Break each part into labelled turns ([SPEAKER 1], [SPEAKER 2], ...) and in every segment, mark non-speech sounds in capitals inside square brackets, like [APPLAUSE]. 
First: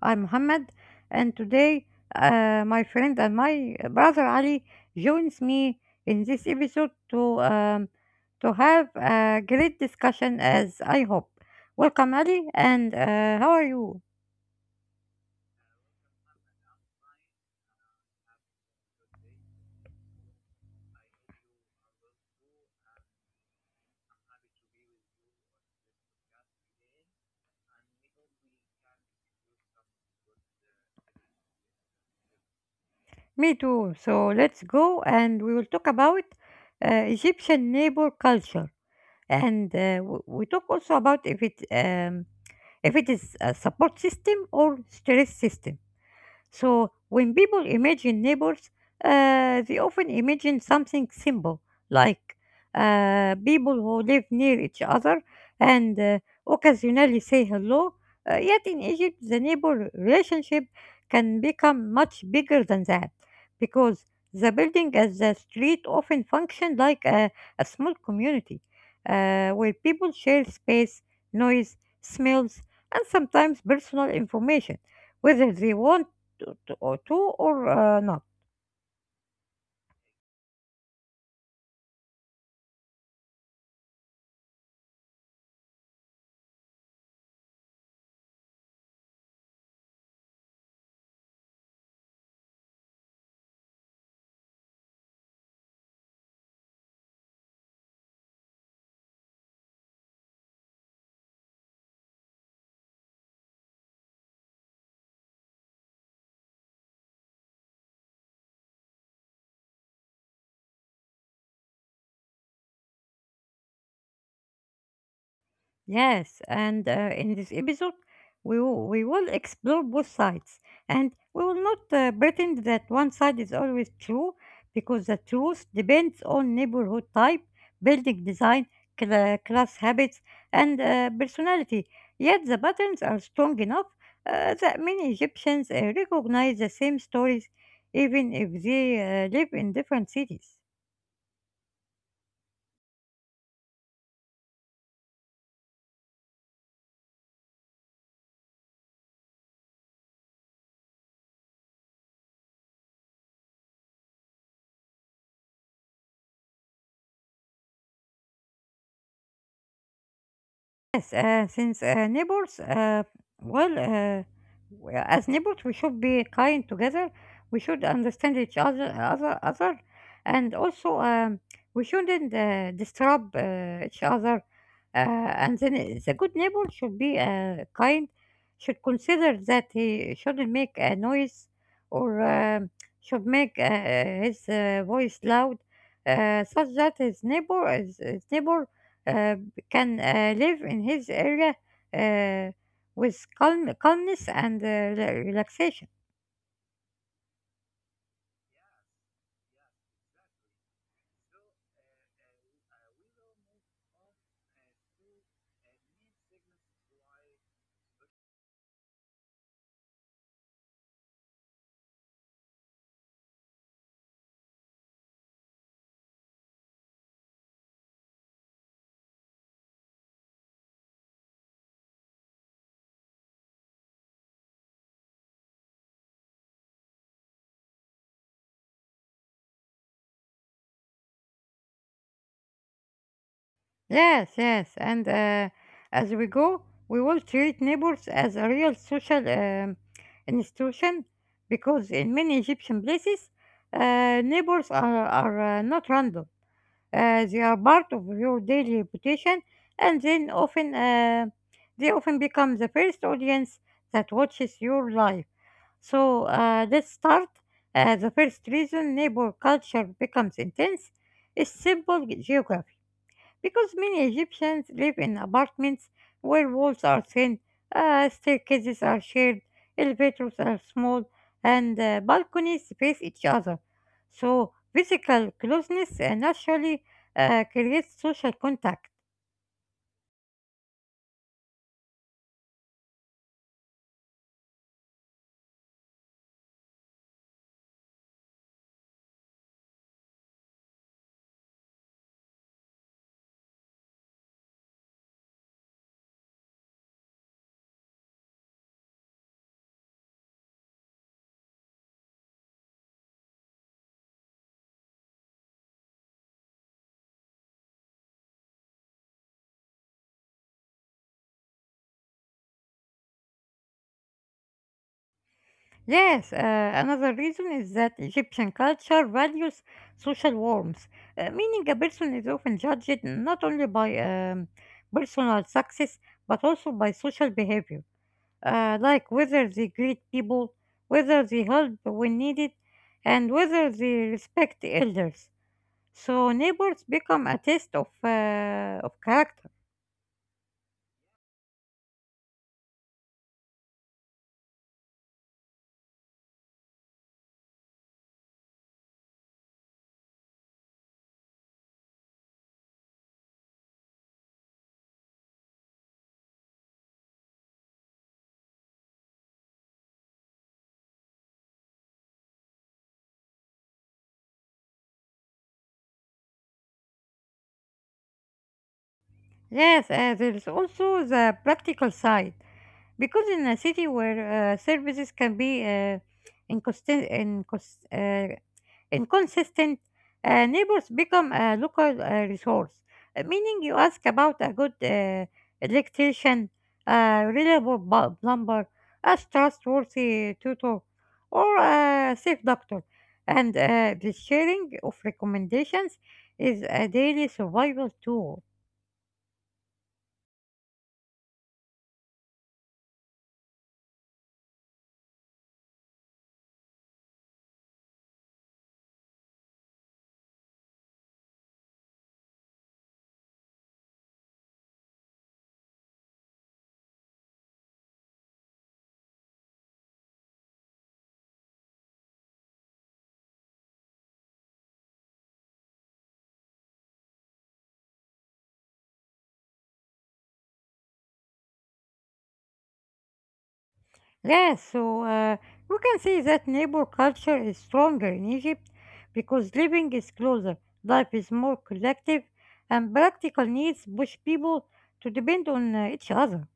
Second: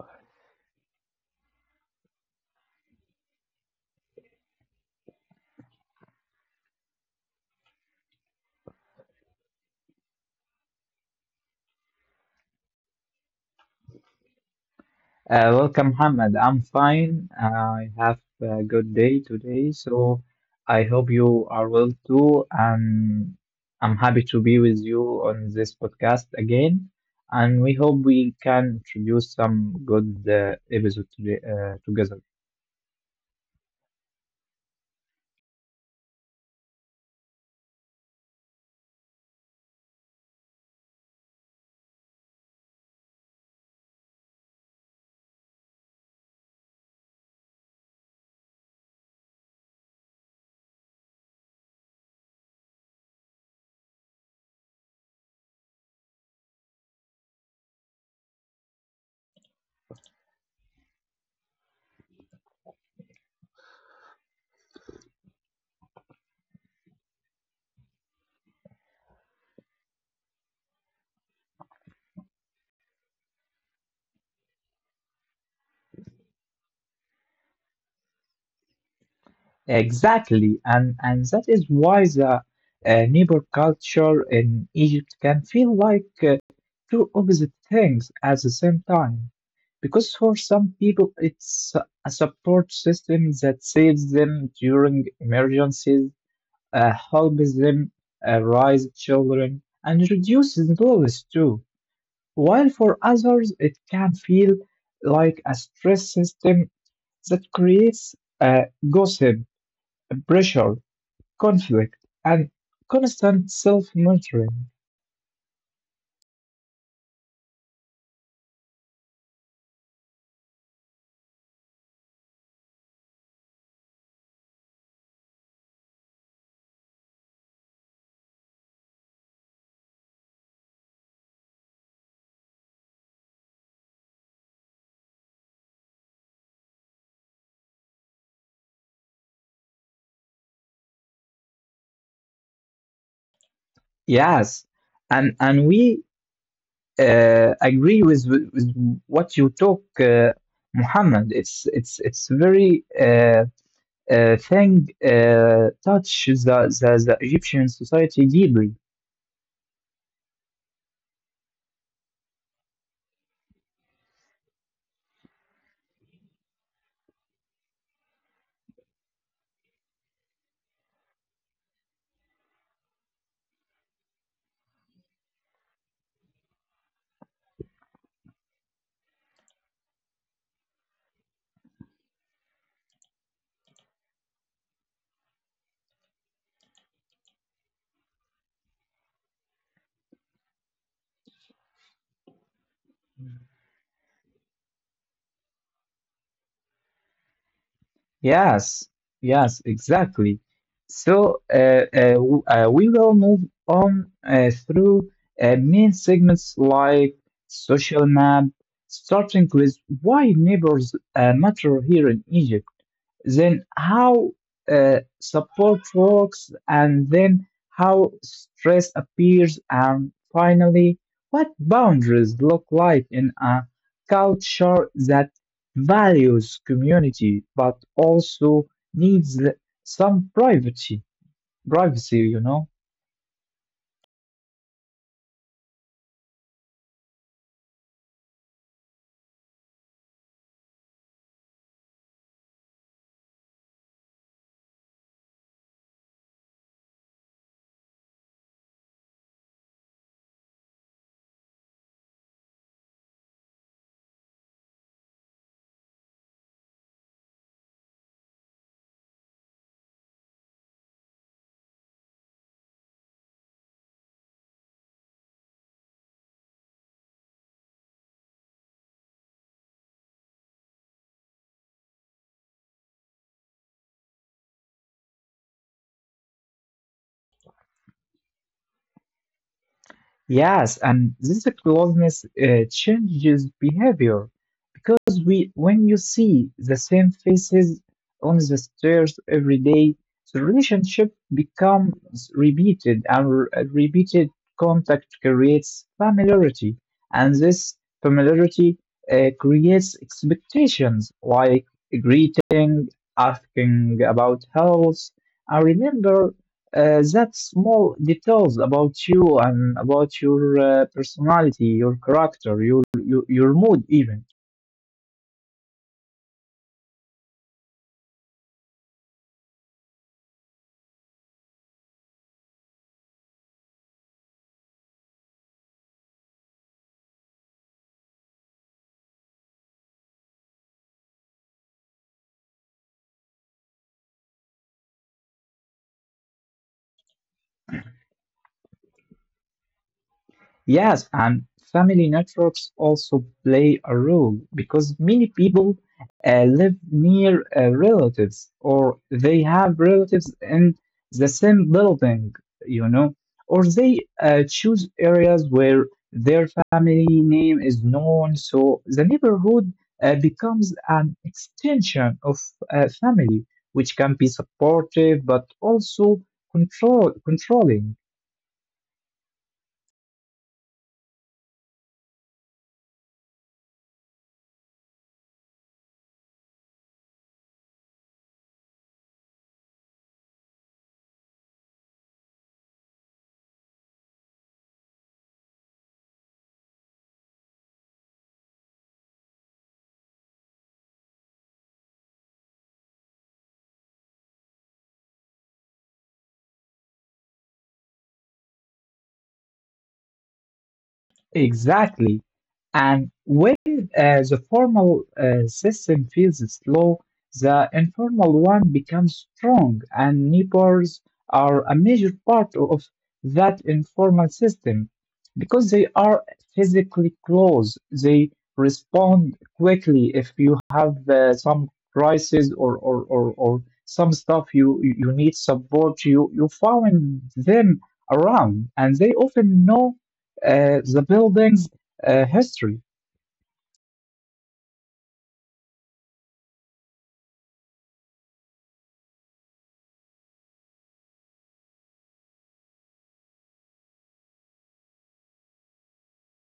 [SPEAKER 1] I'm Muhammad, and today my friend and my brother Ali joins me in this episode to have a great discussion, as I hope. Welcome, Ali, and how are you?
[SPEAKER 2] Welcome, Mohammed. I'm fine. I have a good day today, so I hope you are well too. And I'm happy to be with you on this podcast again. And we hope we can introduce some good episode today, together.
[SPEAKER 1] Me too. So let's go, and we will talk about Egyptian neighbor culture, and we talk also about if it is a support system or stress system. So, when people imagine neighbors, they often imagine something simple, like people who live near each other and occasionally say hello. Yet in Egypt, the neighbor relationship can become much bigger than that because the building as the street often function like a small community where people share space, noise, smells, and sometimes personal information, whether they want to or not.
[SPEAKER 2] Exactly, and that is why the neighbor culture in Egypt can feel like two opposite things at the same time. Because for some people, it's a support system that saves them during emergencies, helps them raise children, and reduces loss too. While for others, it can feel like a stress system that creates uh, gossip, pressure, conflict, and constant self monitoring.
[SPEAKER 1] Yes, and in this episode, we will explore both sides, and we will not pretend that one side is always true, because the truth depends on neighborhood type, building design, class habits, and personality. Yet the patterns are strong enough that many Egyptians recognize the same stories, even if they live in different cities.
[SPEAKER 2] Yes, and we agree with what you talk, Muhammad. It's very thing touch the, the Egyptian society deeply.
[SPEAKER 1] Yes, since neighbors, well, uh, as neighbors, we should be kind together. We should understand each other, and also we shouldn't disturb each other. Uh, the good neighbor should be kind, should consider that he shouldn't make a noise or should make his voice loud, such that his neighbor, his neighbor. Uh, can live in his area uh, with calmness and relaxation.
[SPEAKER 2] Yes, yes, exactly. So we will move on through main segments like social map, starting with why neighbors matter here in Egypt. Then how support works, and then how stress appears, and finally, what boundaries look like in a culture that values community but also needs some privacy. Privacy, you know.
[SPEAKER 1] Yes, yes. And as we go, we will treat neighbors as a real social institution because in many Egyptian places, neighbors are not random. They are part of your daily rotation, and then often they often become the first audience that watches your live. So let's start. The first reason neighbor culture becomes intense is simple geography because many Egyptians live in apartments where walls are thin, staircases are shared, elevators are small, and balconies face each other. So, physical closeness naturally creates social contact.
[SPEAKER 2] Yes, and this closeness changes behavior because we, when you see the same faces on the stairs every day, the relationship becomes repeated, and repeated contact creates familiarity, and this familiarity creates expectations like greeting, asking about health, and remember that small details about you and about your personality, your character, your, your mood even.
[SPEAKER 1] Yes, another reason is that Egyptian culture values social warmth, meaning a person is often judged not only by personal success but also by social behavior. Like whether they greet people, whether they help when needed, and whether they respect elders. So neighbors become a test of character.
[SPEAKER 2] Yes, and family networks also play a role because many people live near relatives or they have relatives in the same building, you know, or they choose areas where their family name is known. So the neighborhood becomes an extension of family, which can be supportive but also controlling.
[SPEAKER 1] Yes, there is also the practical side. Because in a city where services can be inconsistent, incons- uh, inconsistent neighbors become a local resource. Meaning, you ask about a good electrician, a reliable plumber, a trustworthy tutor, or a safe doctor. And the sharing of recommendations is a daily survival tool.
[SPEAKER 2] Exactly. And when the formal system feels slow, the informal one becomes strong, and neighbors are a major part of that informal system because they are physically close. They respond quickly if you have some crisis or, some stuff you, you need support, you find them around, and they often know the building's history.
[SPEAKER 1] Yes, so we can say that neighbor culture is stronger in Egypt because living is closer, life is more collective, and practical needs push people to depend on each other.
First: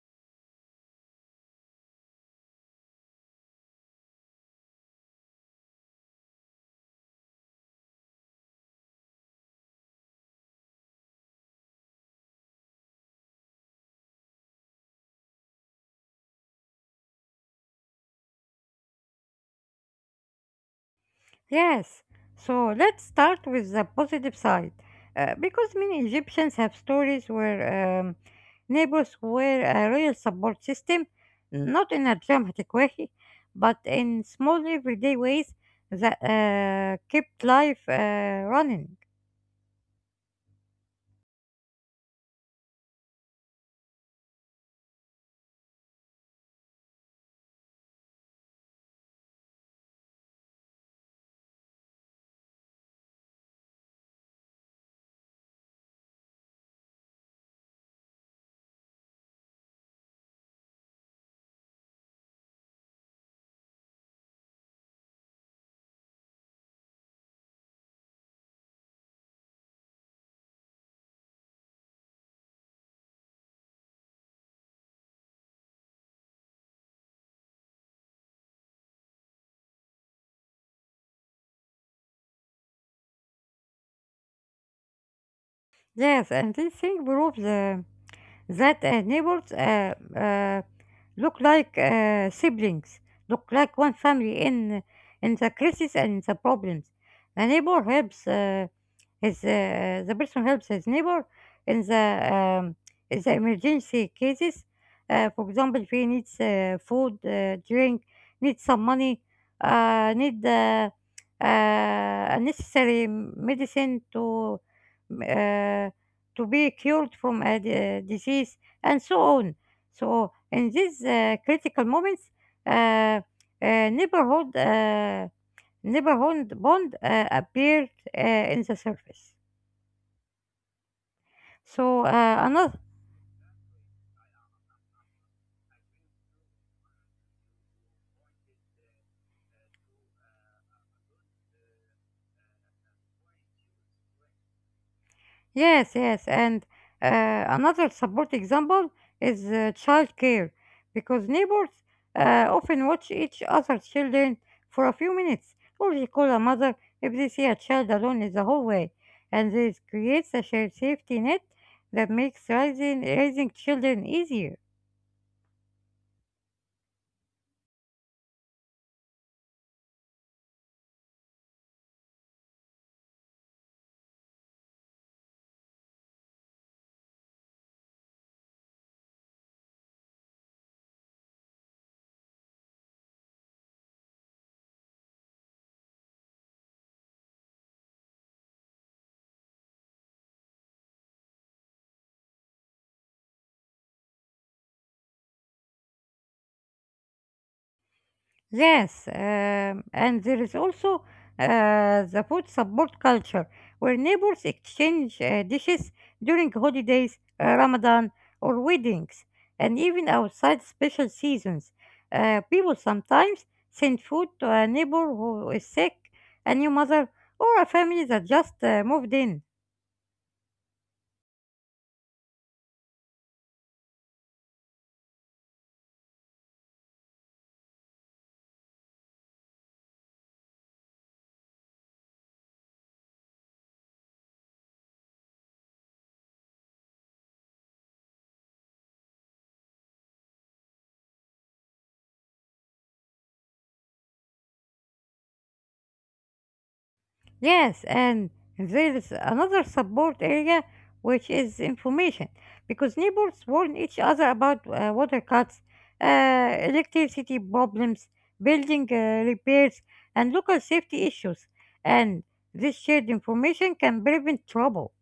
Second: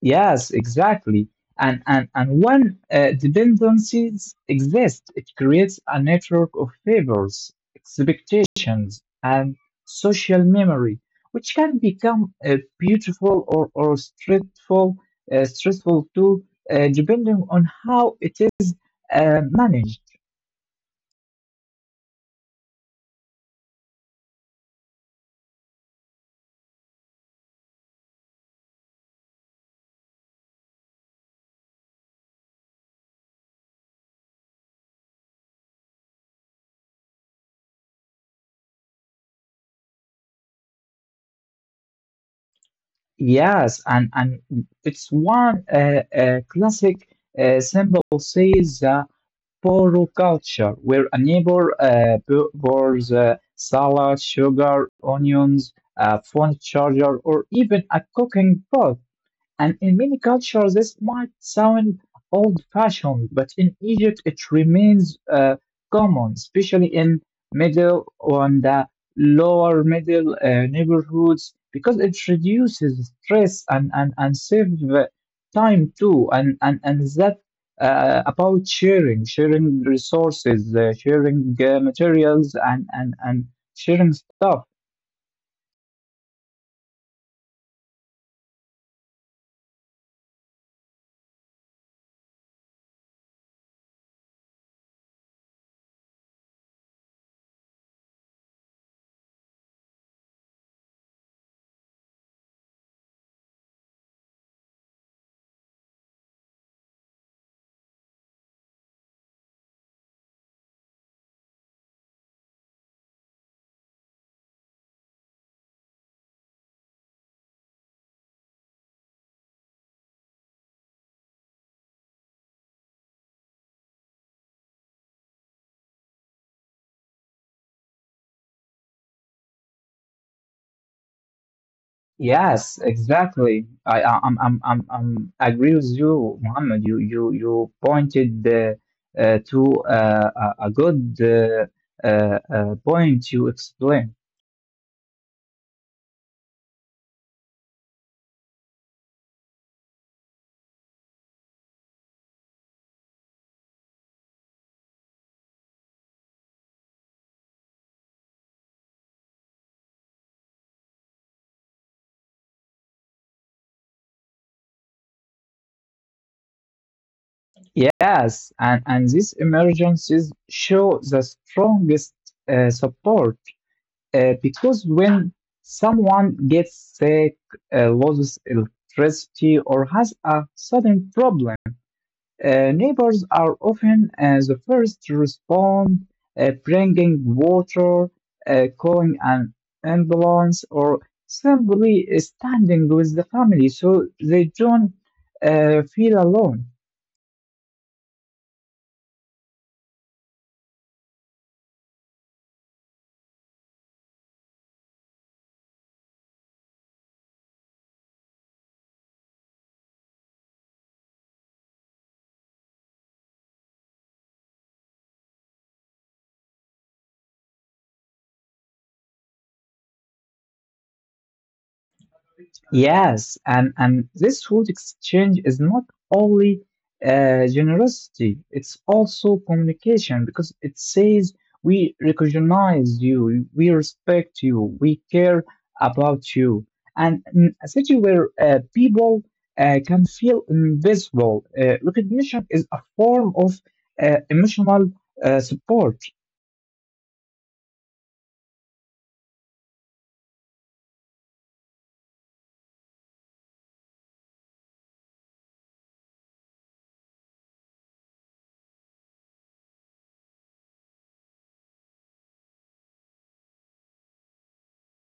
[SPEAKER 2] Yes, exactly. And when dependencies exist, it creates a network of favors, expectations, and social memory, which can become beautiful or stressful, uh, stressful too, depending on how it is managed.
[SPEAKER 1] Yes, so let's start with the positive side. Because many Egyptians have stories where neighbors were a real support system, not in a dramatic way, but in small everyday ways that kept life running.
[SPEAKER 2] Yes, and it's one classic symbol says poroculture, where a neighbor borrows salad, sugar, onions, a phone charger, or even a cooking pot. And in many cultures, this might sound old fashioned, but in Egypt, it remains common, especially in middle and the lower middle neighborhoods, because it reduces stress and save uh, time too. And that about sharing, sharing resources, sharing materials, and sharing stuff.
[SPEAKER 1] Yes, and this thing proves. That neighbors look like siblings, look like one family in the crisis and in the problems. The neighbor helps his the person helps his neighbor in the um, in the emergency cases. For example, if he needs food, drink, needs some money, need necessary medicine uh, to be cured from a disease, and so on. So, in these critical moments, uh, uh, neighborhood uh, neighborhood bond appeared uh, in the surface. So, another
[SPEAKER 2] Yes, exactly. I I'm I agree with you, Mohammed. You pointed to a good point you explained.
[SPEAKER 1] Yes, yes, and another support example is childcare, because neighbors often watch each other's children for a few minutes, or they call a mother if they see a child alone in the hallway, and this creates a shared safety net that makes raising children easier.
[SPEAKER 2] Yes, and these emergencies show the strongest support because when someone gets sick, loses electricity, or has a sudden problem. Neighbors are often the first to respond, bringing water, calling an ambulance, or simply standing with the family so they don't feel alone.
[SPEAKER 1] Yes, and there is also the food support culture, where neighbors exchange dishes during holidays, Ramadan, or weddings, and even outside special seasons. People sometimes send food to a neighbor who is sick, a new mother, or a family that just moved in.
[SPEAKER 2] Yes, and this food exchange is not only generosity, it's also communication because it says we recognize you, we respect you, we care about you. And in a city where people can feel invisible, recognition is a form of emotional support.
[SPEAKER 1] Yes, and there's another support area which is information because neighbors warn each other about water cuts, electricity problems, building repairs, and local safety issues. And this shared information can prevent trouble.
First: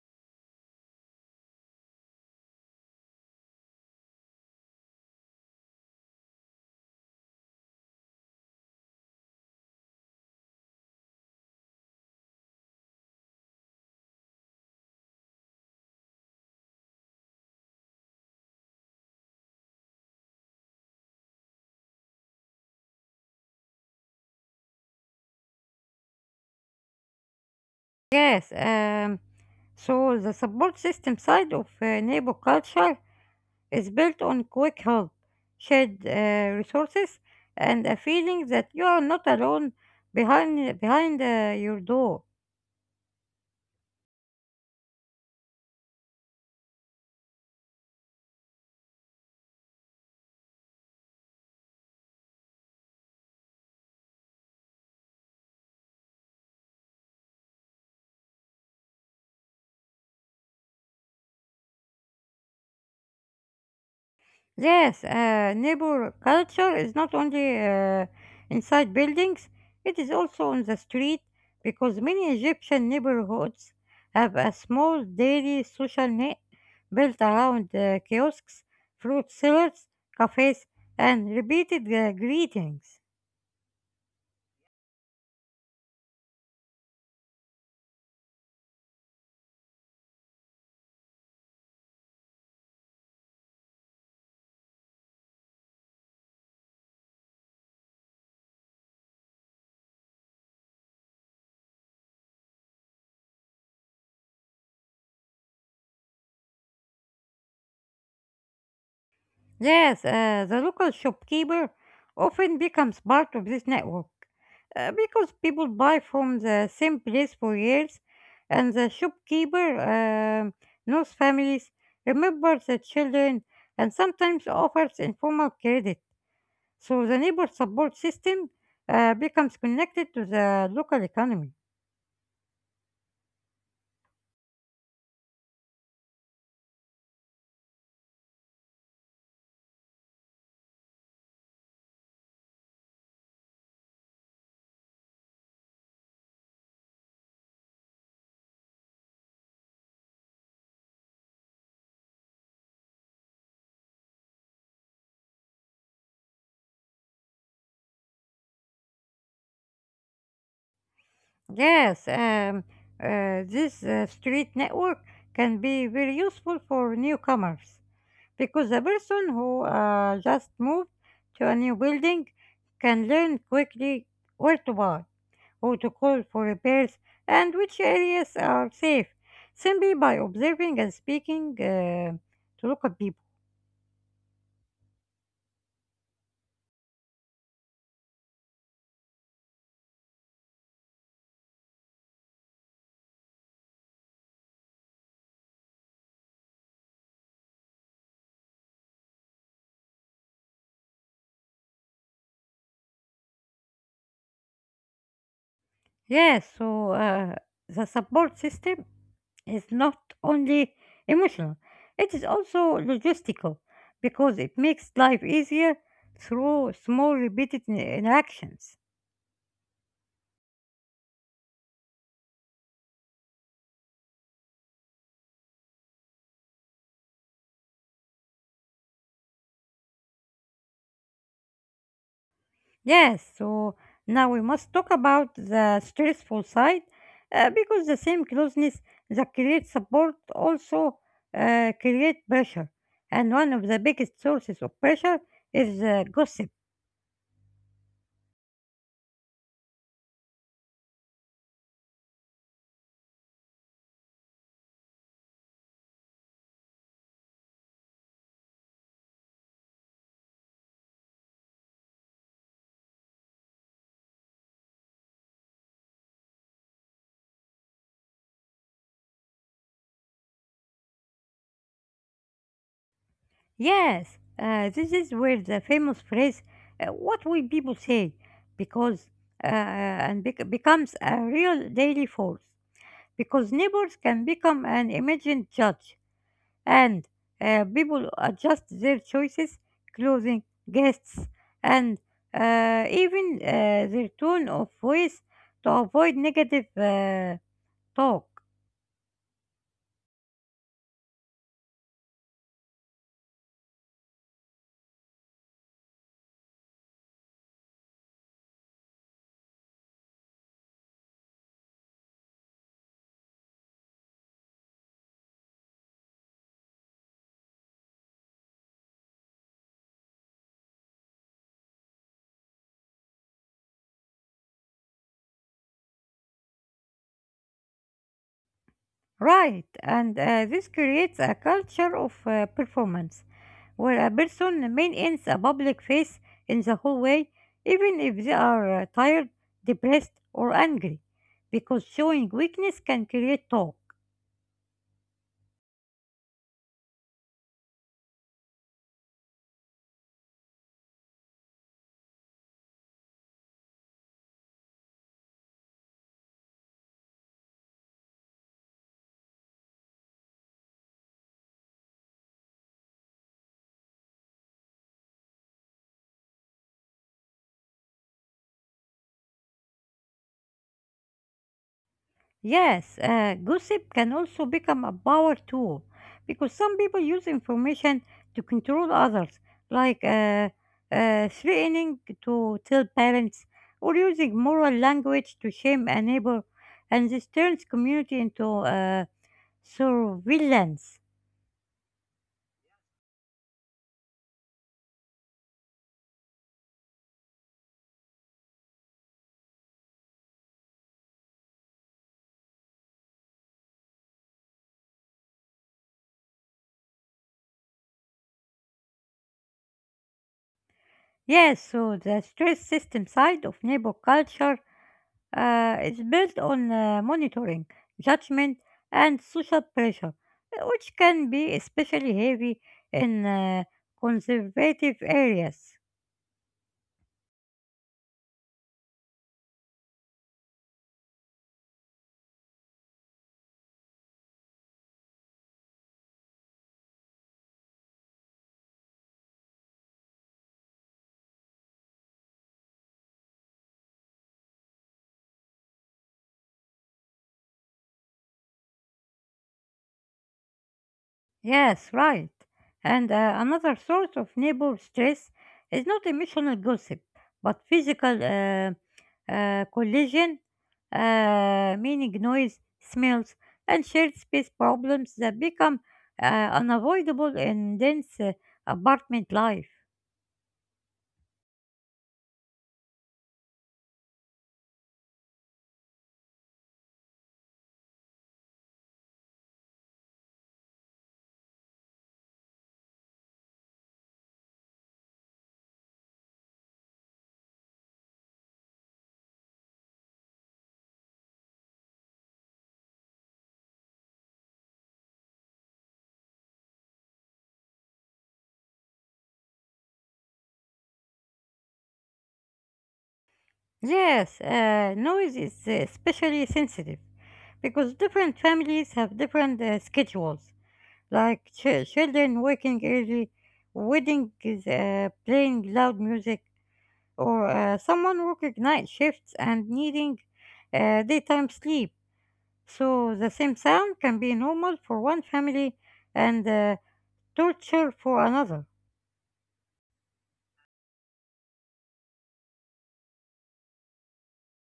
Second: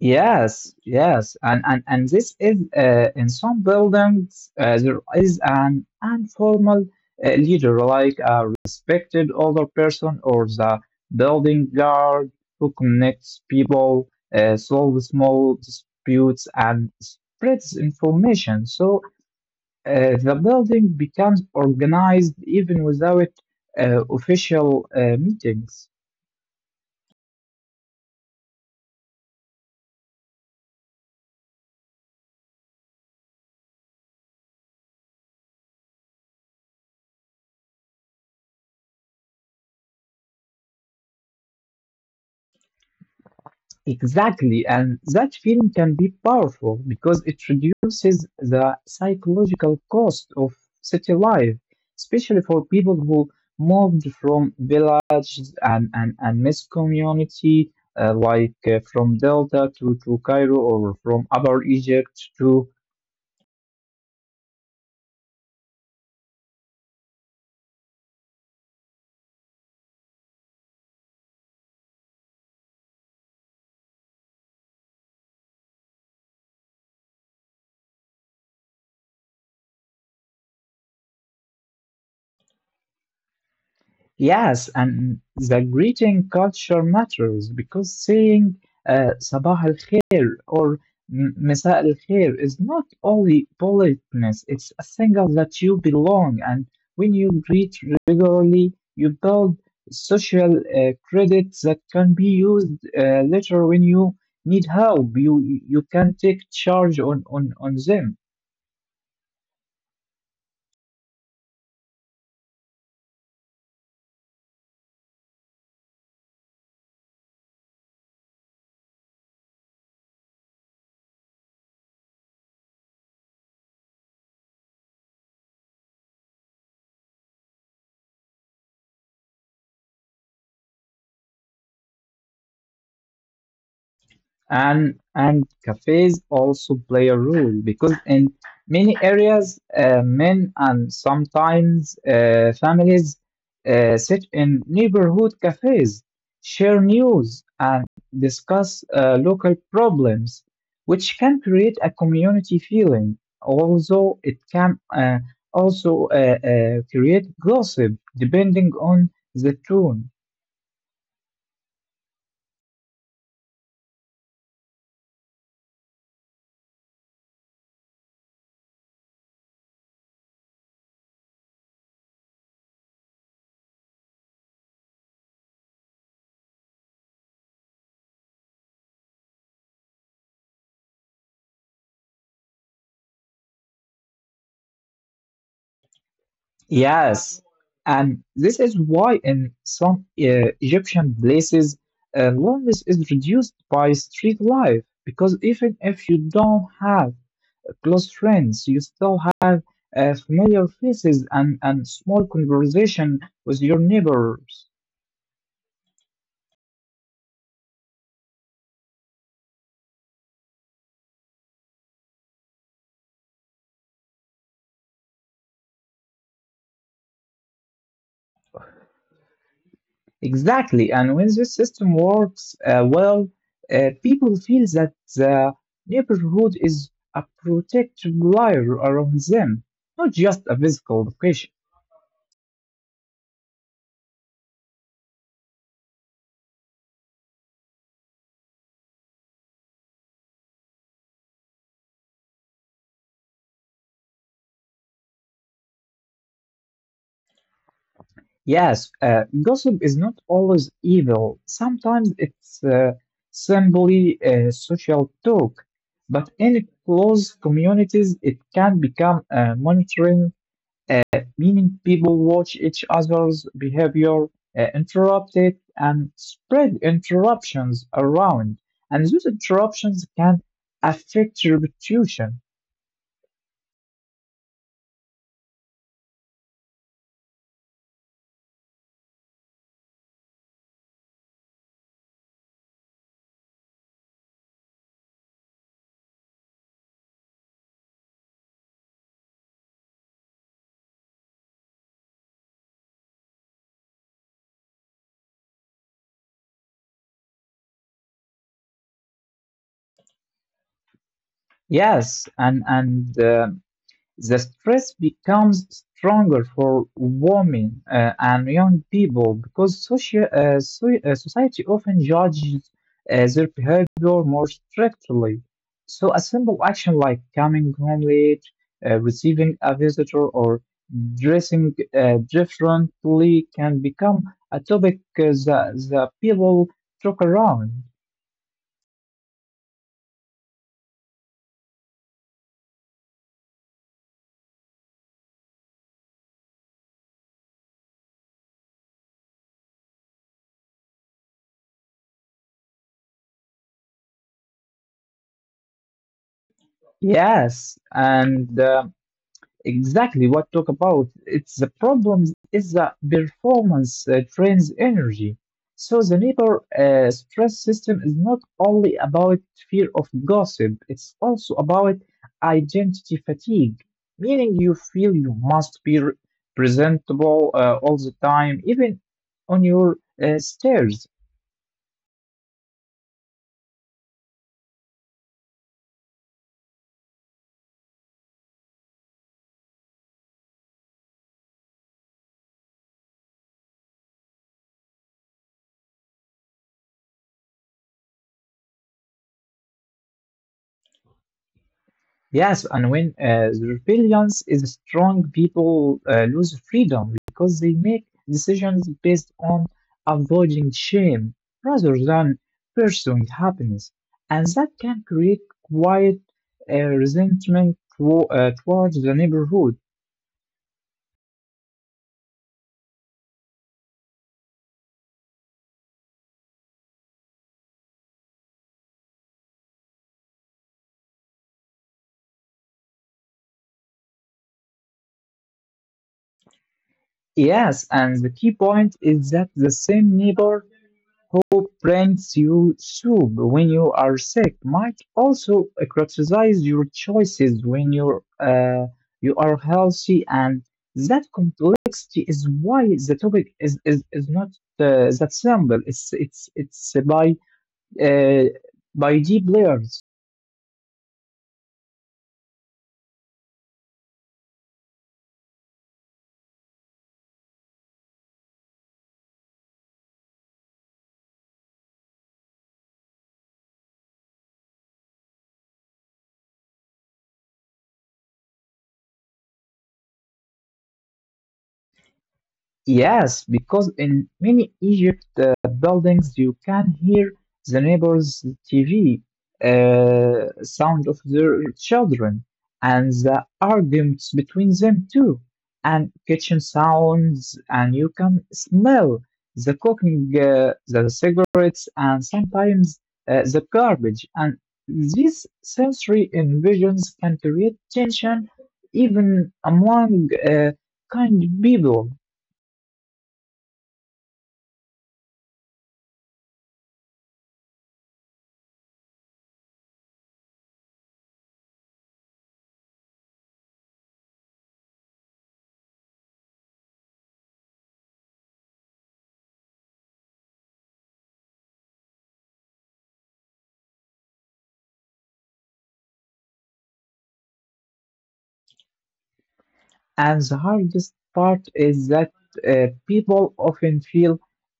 [SPEAKER 2] Yes, yes, and and this is in some buildings there is an informal leader, like a respected older person or the building guard who connects people, solves small disputes, and spreads information. So the building becomes organized even without official meetings.
[SPEAKER 1] Yes, so the support system side of neighbor culture is built on quick help, shared resources, and a feeling that you are not alone behind your door.
[SPEAKER 2] Exactly, and that feeling can be powerful because it reduces the psychological cost of city life, especially for people who moved from villages and mixed community, like from Delta to Cairo or from Upper Egypt to.
[SPEAKER 1] Yes, neighbor culture is not only inside buildings; it is also on the street because many Egyptian neighborhoods have a small daily social net built around kiosks, fruit sellers, cafes, and repeated greetings.
[SPEAKER 2] Yes, and the greeting culture matters because saying Sabah al Khair or Masa al Khair is not only politeness, it's a signal that you belong. And when you greet regularly, you build social credit that can be used later when you need help. You can take charge on, them.
[SPEAKER 1] Yes, the local shopkeeper often becomes part of this network because people buy from the same place for years, and the shopkeeper knows families, remembers the children, and sometimes offers informal credit. So the neighbor support system becomes connected to the local economy.
[SPEAKER 2] And cafes also play a role because in many areas men and sometimes families sit in neighborhood cafes, share news and discuss local problems, which can create a community feeling, although it can also create gossip depending on the tone.
[SPEAKER 1] Yes, this street network can be very useful for newcomers. Because the person who just moved to a new building can learn quickly where to buy, who to call for repairs, and which areas are safe simply by observing and speaking to local people.
[SPEAKER 2] Yes, and this is why in some Egyptian places, loneliness is reduced by street life because even if you don't have close friends, you still have familiar faces and small conversation with your neighbors.
[SPEAKER 1] Yes, so the support system is not only emotional, it is also logistical because it makes life easier through small repeated interactions.
[SPEAKER 2] Exactly, and when this system works well, people feel that the neighborhood is a protective layer around them, not just a physical location.
[SPEAKER 1] Yes, so now we must talk about the stressful side because the same closeness that creates support also create pressure. And one of the biggest sources of pressure is gossip.
[SPEAKER 2] Yes, gossip is not always evil. Sometimes it's simply social talk. But in close communities, it can become monitoring, meaning people watch each other's behavior, interrupt it, and spread interruptions around. And those interruptions can affect reputation.
[SPEAKER 1] Yes, this is where the famous phrase, what will people say, because becomes a real daily force. Because neighbors can become an imagined judge and people adjust their choices, clothing, guests, and even their tone of voice to avoid negative talk.
[SPEAKER 2] Yes, and the stress becomes stronger for women and young people because society often judges their behavior more strictly. So a simple action like coming home late, receiving a visitor, or dressing differently can become a topic that people talk around.
[SPEAKER 1] Right, and this creates a culture of performance where a person maintains a public face in the hallway even if they are tired, depressed, or angry, because showing weakness can create talk.
[SPEAKER 2] Yes, and the Exactly what talk about. It's the problem is the performance drains energy. So the neighbor stress system is not only about fear of gossip, it's also about identity fatigue, meaning you feel you must be presentable all the time, even on your stairs.
[SPEAKER 1] Yes, gossip can also become a power tool because some people use information to control others, like threatening to tell parents or using moral language to shame a neighbor, and this turns community into surveillance.
[SPEAKER 2] Yes, and when the rebellions is strong, people lose freedom because they make decisions based on avoiding shame rather than pursuing happiness. And that can create quiet resentment towards the neighborhood.
[SPEAKER 1] Yes, so the stress system side of neighbor culture is built on monitoring, judgment, and social pressure, which can be especially heavy in conservative areas.
[SPEAKER 2] Yes, and the key point is that the same neighbor who brings you soup when you are sick might also criticize your choices when you are healthy, and that complexity is why the topic is not that simple. It's uh, by deep layers.
[SPEAKER 1] Yes, right. And another source of neighbor stress is not emotional gossip, but physical collision, meaning noise, smells, and shared space problems that become unavoidable in dense apartment life.
[SPEAKER 2] Yes, because in many Egypt buildings you can hear the neighbors' TV sound of their children and the arguments between them too, and kitchen sounds, and you can smell the cooking, the cigarettes, and sometimes the garbage. And these sensory invasions can create tension even among kind people.
[SPEAKER 1] Yes, noise is especially sensitive because different families have different schedules, like children waking early, wedding is playing loud music, or someone working night shifts and needing daytime sleep. So the same sound can be normal for one family and torture for another.
[SPEAKER 2] And the hardest part is that people often feel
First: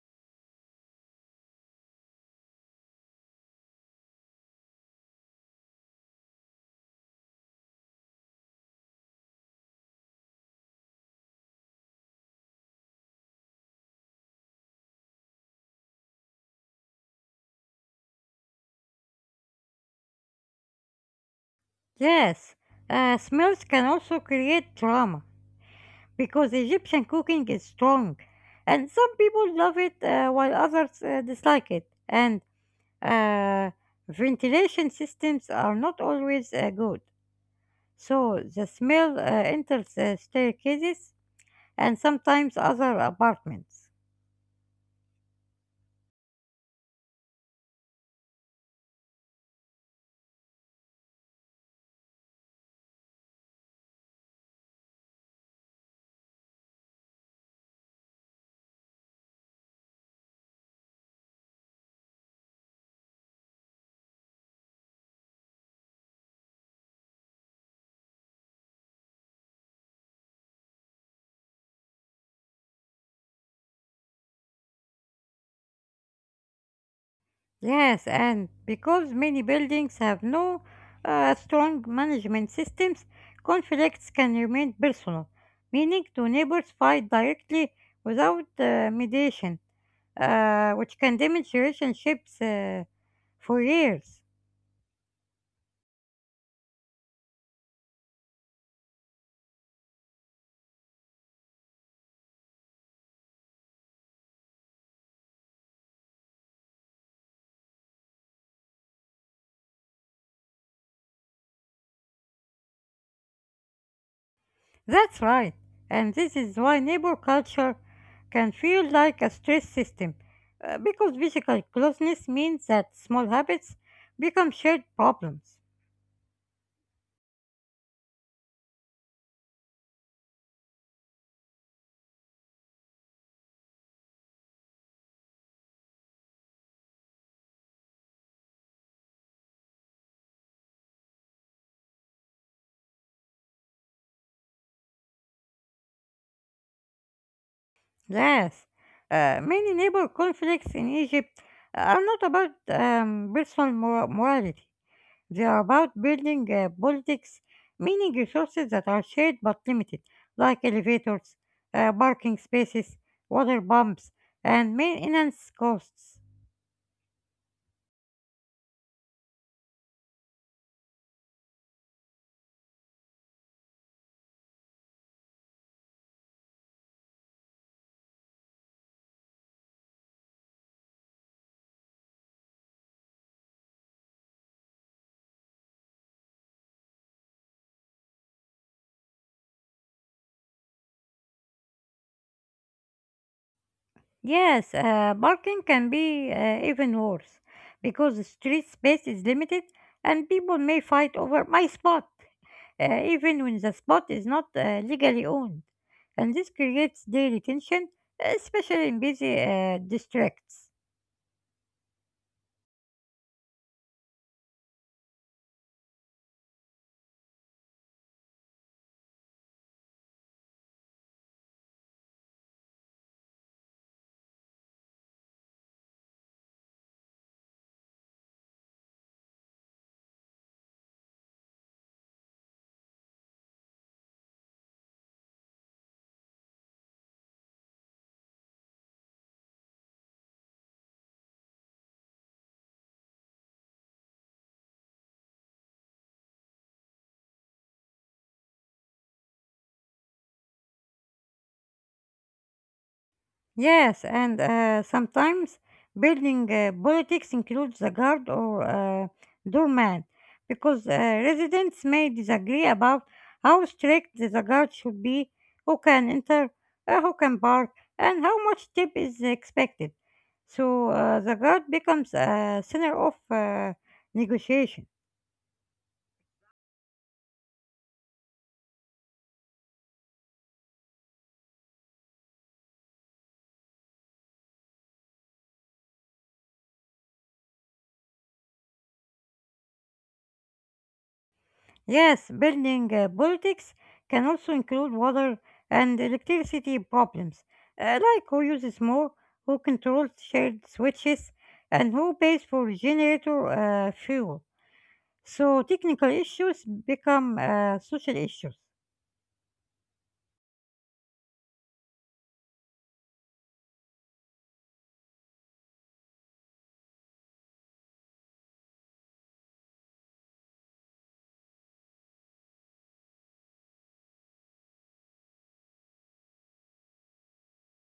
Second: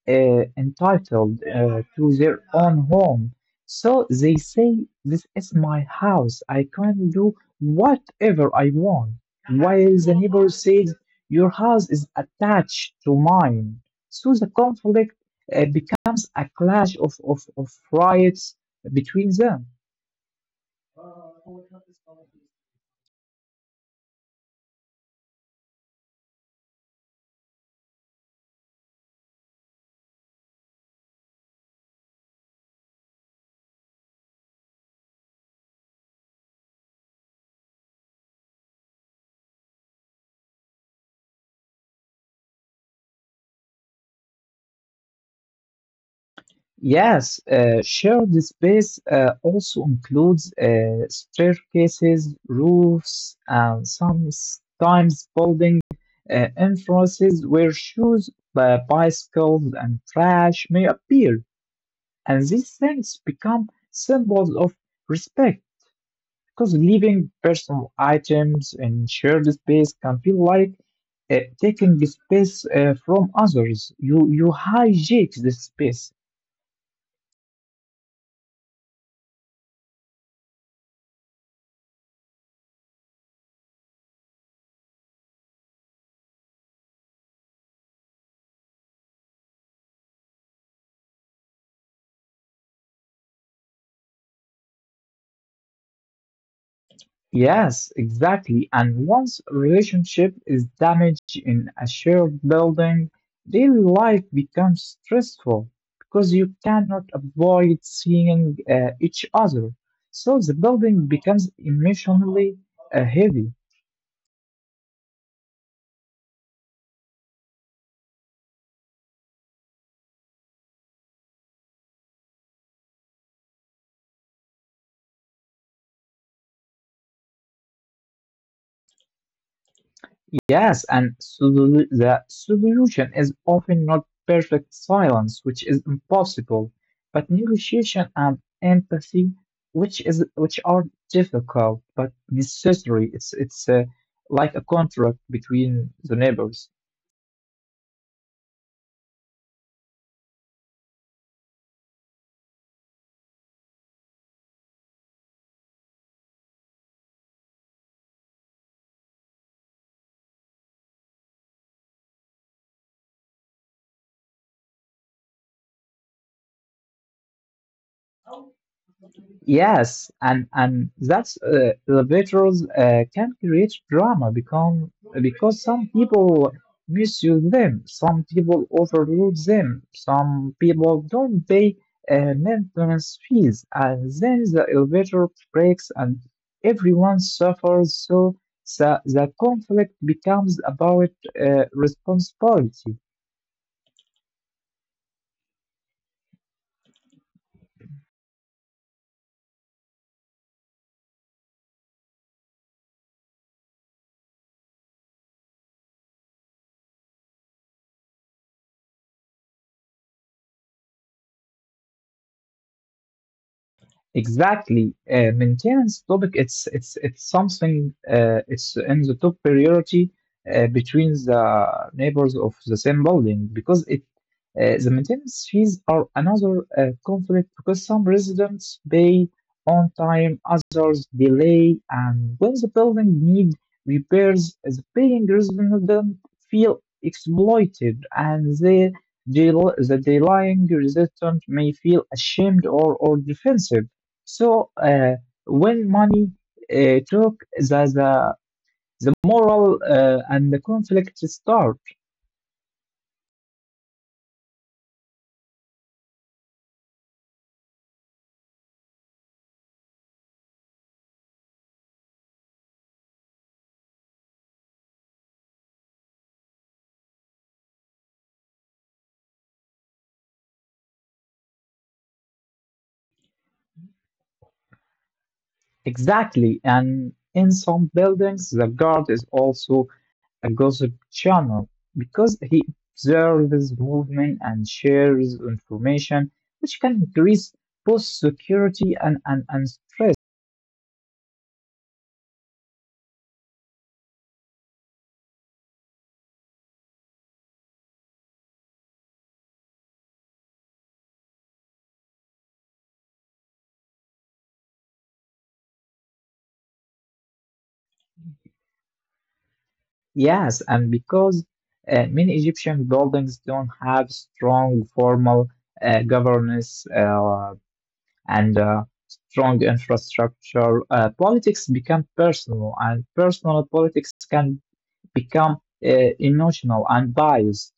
[SPEAKER 2] entitled to their own home. So they say, this is my house. I can do whatever I want. While the neighbor says, your house is attached to mine. So the conflict becomes a clash of rights between them.
[SPEAKER 1] Yes, smells can also create trauma because Egyptian cooking is strong, and some people love it while others dislike it. And uh, ventilation systems are not always good, so the smell enters staircases and sometimes other apartments.
[SPEAKER 2] Yes, shared space also includes staircases, roofs, and sometimes building entrances where shoes, bicycles, and trash may appear. And these things become symbols of respect because leaving personal items in shared space can feel like taking the space from others. You hijack the space.
[SPEAKER 1] Yes, and because many buildings have no strong management systems, conflicts can remain personal, meaning two neighbors fight directly without mediation which can damage relationships for years.
[SPEAKER 2] Yes, exactly. And once a relationship is damaged in a shared building, daily life becomes stressful because you cannot avoid seeing each other. So the building becomes emotionally heavy.
[SPEAKER 1] That's right, and this is why neighbor culture can feel like a stress system, because physical closeness means that small habits become shared problems.
[SPEAKER 2] Yes, and the solution is often not perfect silence, which is impossible, but negotiation and empathy, which are difficult but necessary. It's like a contract between the neighbors.
[SPEAKER 1] Yes, many neighbor conflicts in Egypt are not about personal morality. They are about building politics, meaning resources that are shared but limited, like elevators, parking spaces, water pumps, and maintenance costs.
[SPEAKER 2] Yes, and that's elevators can create drama become because some people misuse them, some people overload them, some people don't pay maintenance fees, and then the elevator breaks and everyone suffers. So the conflict becomes about responsibility.
[SPEAKER 1] Yes, parking can be even worse because the street space is limited and people may fight over my spot, even when the spot is not legally owned. And this creates daily tension, especially in busy districts.
[SPEAKER 2] Exactly. Maintenance topic, it's something it's in the top priority between the neighbors of the same building because it the maintenance fees are another conflict because some residents pay on time, others delay, and when the building need repairs, the paying resident feel exploited, and they the delaying resident may feel ashamed or defensive. So when money talk, the moral and the conflict start.
[SPEAKER 1] Yes, and sometimes building politics includes a guard or a doorman because residents may disagree about how strict the guard should be, who can enter, who can park, and how much tip is expected. So the guard becomes a center of negotiation.
[SPEAKER 2] Exactly. And in some buildings, the guard is also a gossip channel because he observes movement and shares information, which can increase both security and and stress.
[SPEAKER 1] Yes, building politics can also include water and electricity problems, like who uses more, who controls shared switches, and who pays for generator fuel. So technical issues become social issues.
[SPEAKER 2] Yes, and because many Egyptian buildings don't have strong formal governance. And strong infrastructure, politics become personal, and personal politics can become emotional and biased.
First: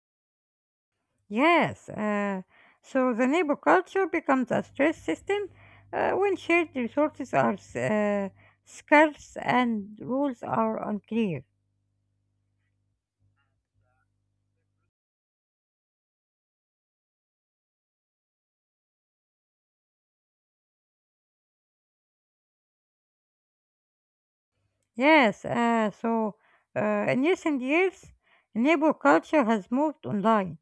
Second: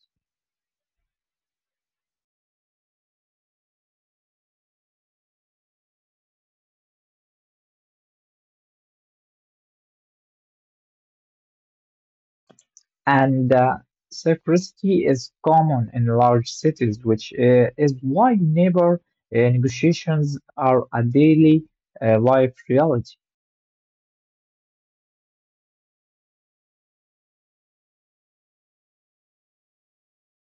[SPEAKER 1] Yes, so the neighbor culture becomes a stress system when shared resources are s- scarce and rules are unclear.
[SPEAKER 2] And secrecy is common in large cities, which is why neighbor negotiations are a daily life reality.
[SPEAKER 1] Yes, so in recent years, neighbor culture has moved online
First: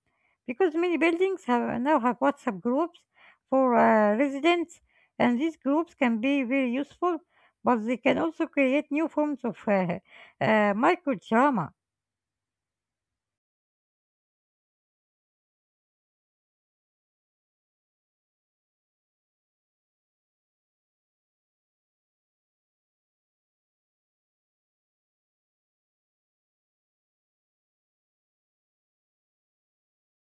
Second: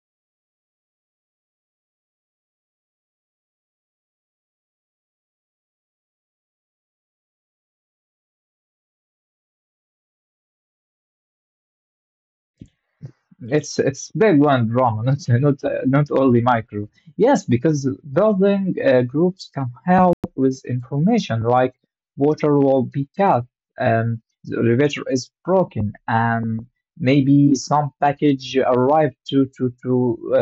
[SPEAKER 1] because many buildings have now have WhatsApp groups for residents, and these groups can be very useful, but they can also create new forms of micro drama.
[SPEAKER 2] It's big one drama, [LAUGHS] not only micro. Yes, because building groups can help with information like water will be cut, the elevator is broken, and maybe some package arrived to to to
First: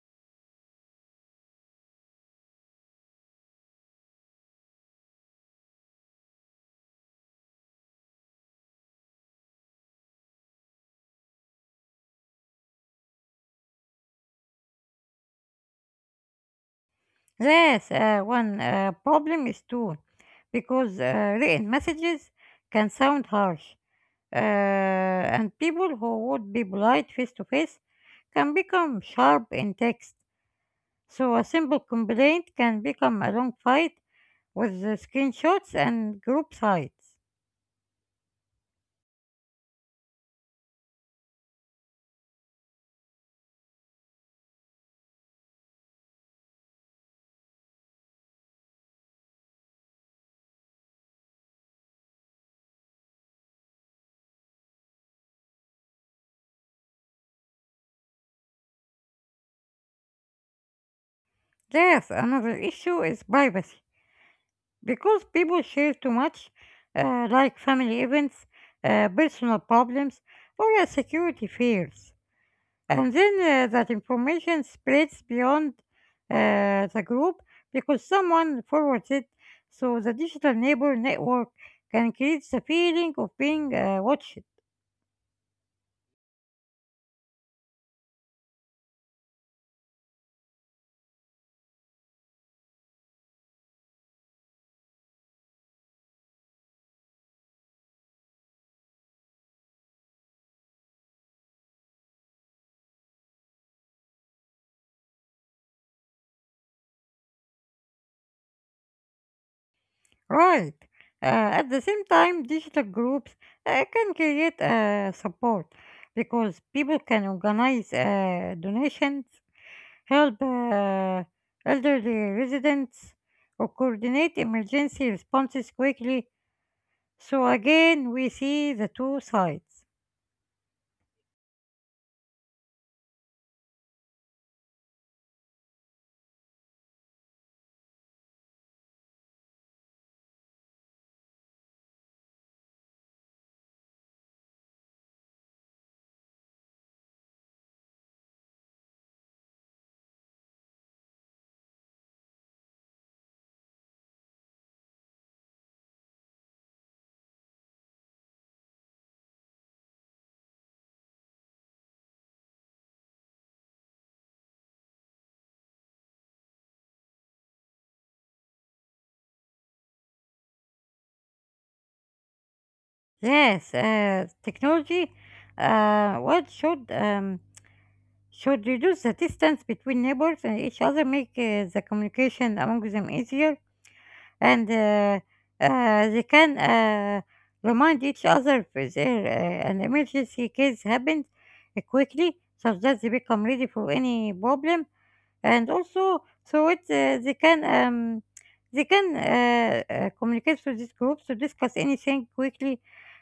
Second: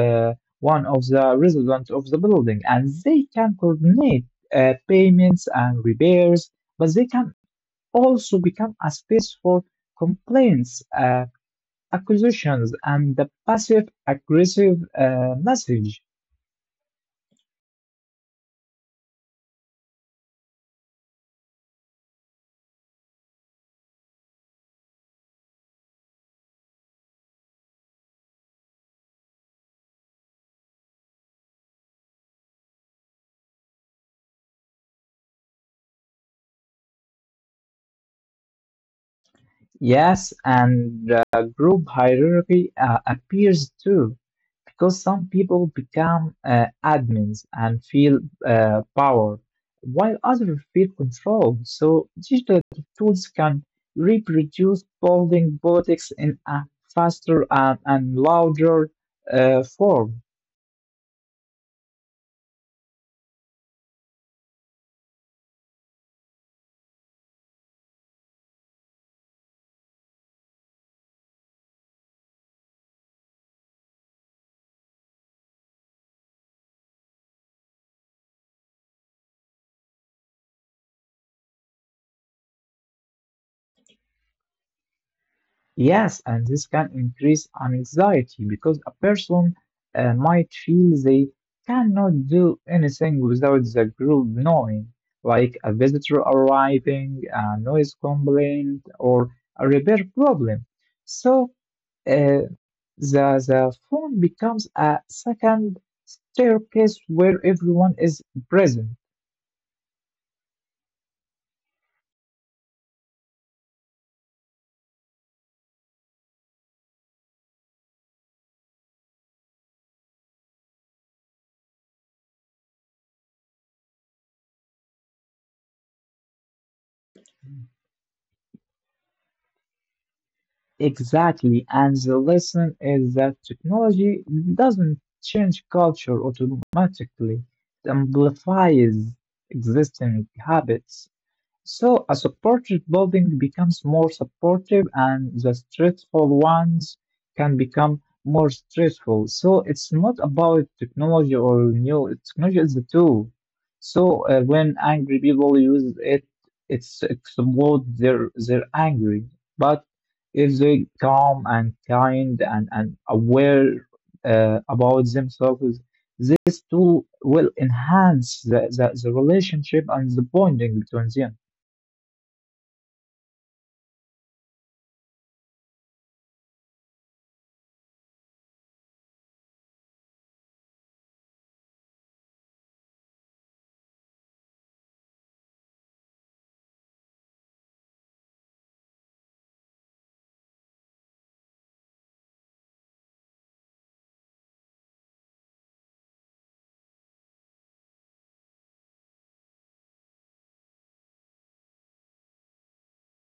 [SPEAKER 2] uh, one of the residents of the building, and they can coordinate payments and repairs, but they can also become a space for complaints. Acquisitions and the passive aggressive message.
[SPEAKER 1] Yes, one problem is too because written messages can sound harsh, and people who would be polite face to face can become sharp in text. So a simple complaint can become a long fight with the screenshots and group sites.
[SPEAKER 2] Yes, and group hierarchy appears too, because some people become admins and feel power, while others feel control. So digital tools can reproduce building politics in a faster and louder form.
[SPEAKER 1] There's another issue is privacy. Because people share too much, like family events, personal problems, or security fears. And then that information spreads beyond the group because someone forwards it. So the digital neighbor network can create the feeling of being watched.
[SPEAKER 2] Yes, and this can increase anxiety because a person might feel they cannot do anything without the group knowing, like a visitor arriving, a noise complaint, or a repair problem. So uh, the phone becomes a second staircase where everyone is present.
[SPEAKER 1] Right. At the same time, digital groups can create support because people can organize donations, help elderly residents, or coordinate emergency responses quickly. So again, we see the two sides.
[SPEAKER 2] Exactly. And the lesson is that technology doesn't change culture automatically, it amplifies existing habits. So a supported building becomes more supportive and the stressful ones can become more stressful. So it's not about technology or new technology is the tool. So when angry people use it, it's explode their angry. But if they calm and kind and aware about themselves, this tool will enhance the relationship and the bonding between them.
[SPEAKER 1] Yes, technology. What should reduce the distance between neighbors and each other, make the communication among them easier, and they can remind each other if there an emergency case happens quickly, so that they become ready for any problem, and also through it they can communicate through these groups to discuss anything quickly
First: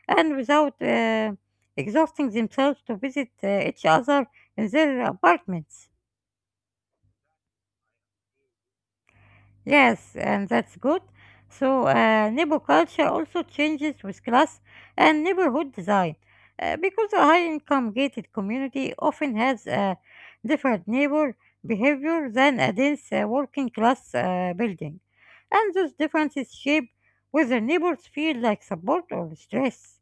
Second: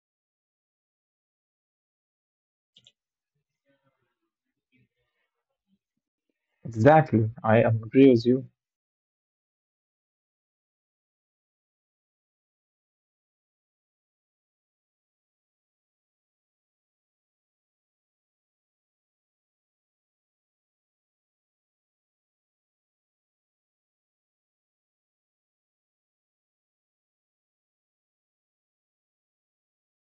[SPEAKER 1] and without exhausting themselves to visit each other in their apartments.
[SPEAKER 2] Exactly, I agree with you.
[SPEAKER 1] Yes, and that's good. So, neighbor culture also changes with class and neighborhood design because a high income gated community often has a different neighbor behavior than a dense working class building. And those differences shape whether neighbors feel like support or stress.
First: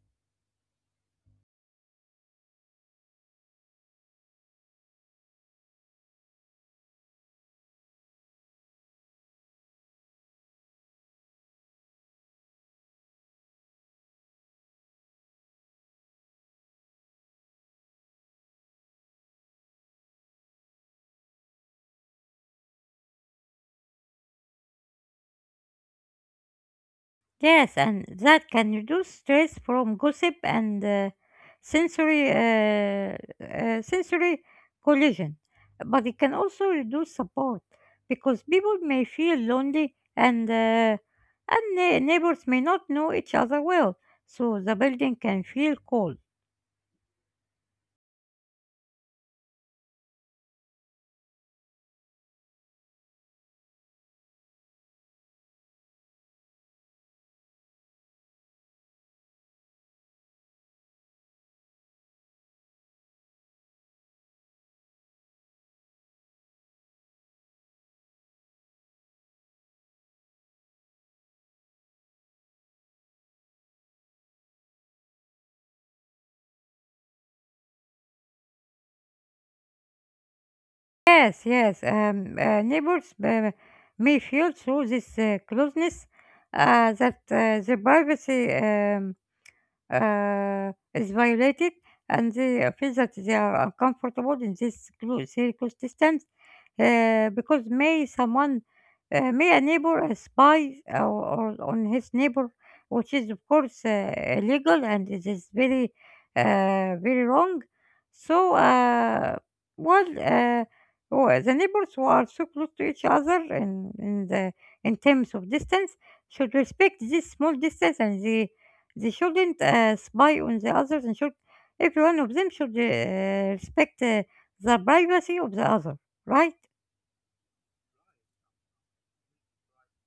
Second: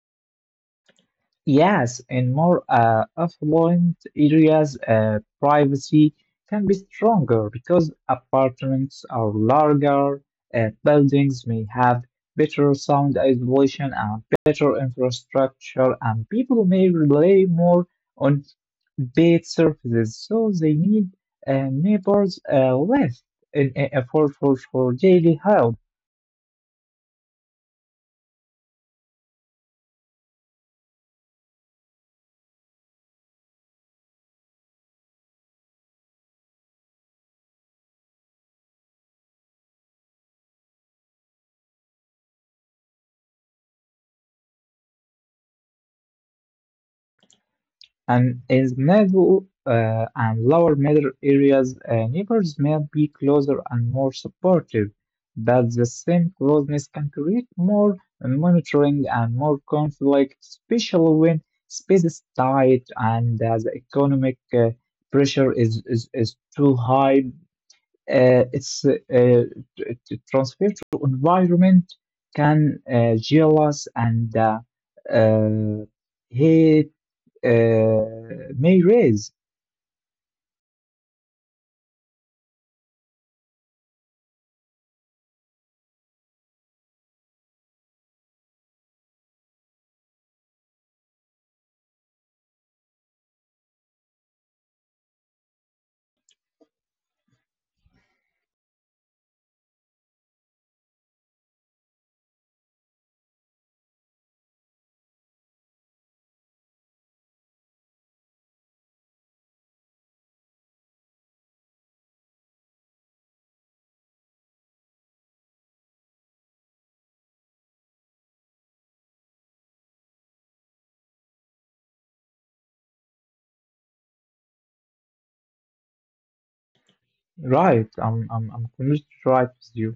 [SPEAKER 2] Yes, in more affluent areas, privacy can be stronger because apartments are larger, buildings may have better sound isolation and better infrastructure, and people may rely more on paid services, so they need neighbors less in, for, for daily help.
[SPEAKER 1] Yes, and that can reduce stress from gossip and sensory uh, sensory collision. But it can also reduce support because people may feel lonely and neighbors may not know each other well, so the building can feel cold.
[SPEAKER 2] And in the middle and lower middle areas, neighbors may be closer and more supportive, but the same closeness can create more monitoring and more conflict, especially when space is tight and the economic pressure is too high. آه، its transfer to environment can jealous and uh, hate may raise.
[SPEAKER 1] Yes, yes, neighbors may feel through this closeness that the privacy is violated, and they feel that they are uncomfortable in this circumstance because may someone may a neighbor a spy or on his neighbor, which is of course illegal, and it is very very wrong. So well uh, well, the neighbors who are so close to each other in the in terms of distance should respect this small distance, and they shouldn't spy on the others, and should every one of them should respect the privacy of the other, right?
[SPEAKER 2] Right, I'm completely right with you.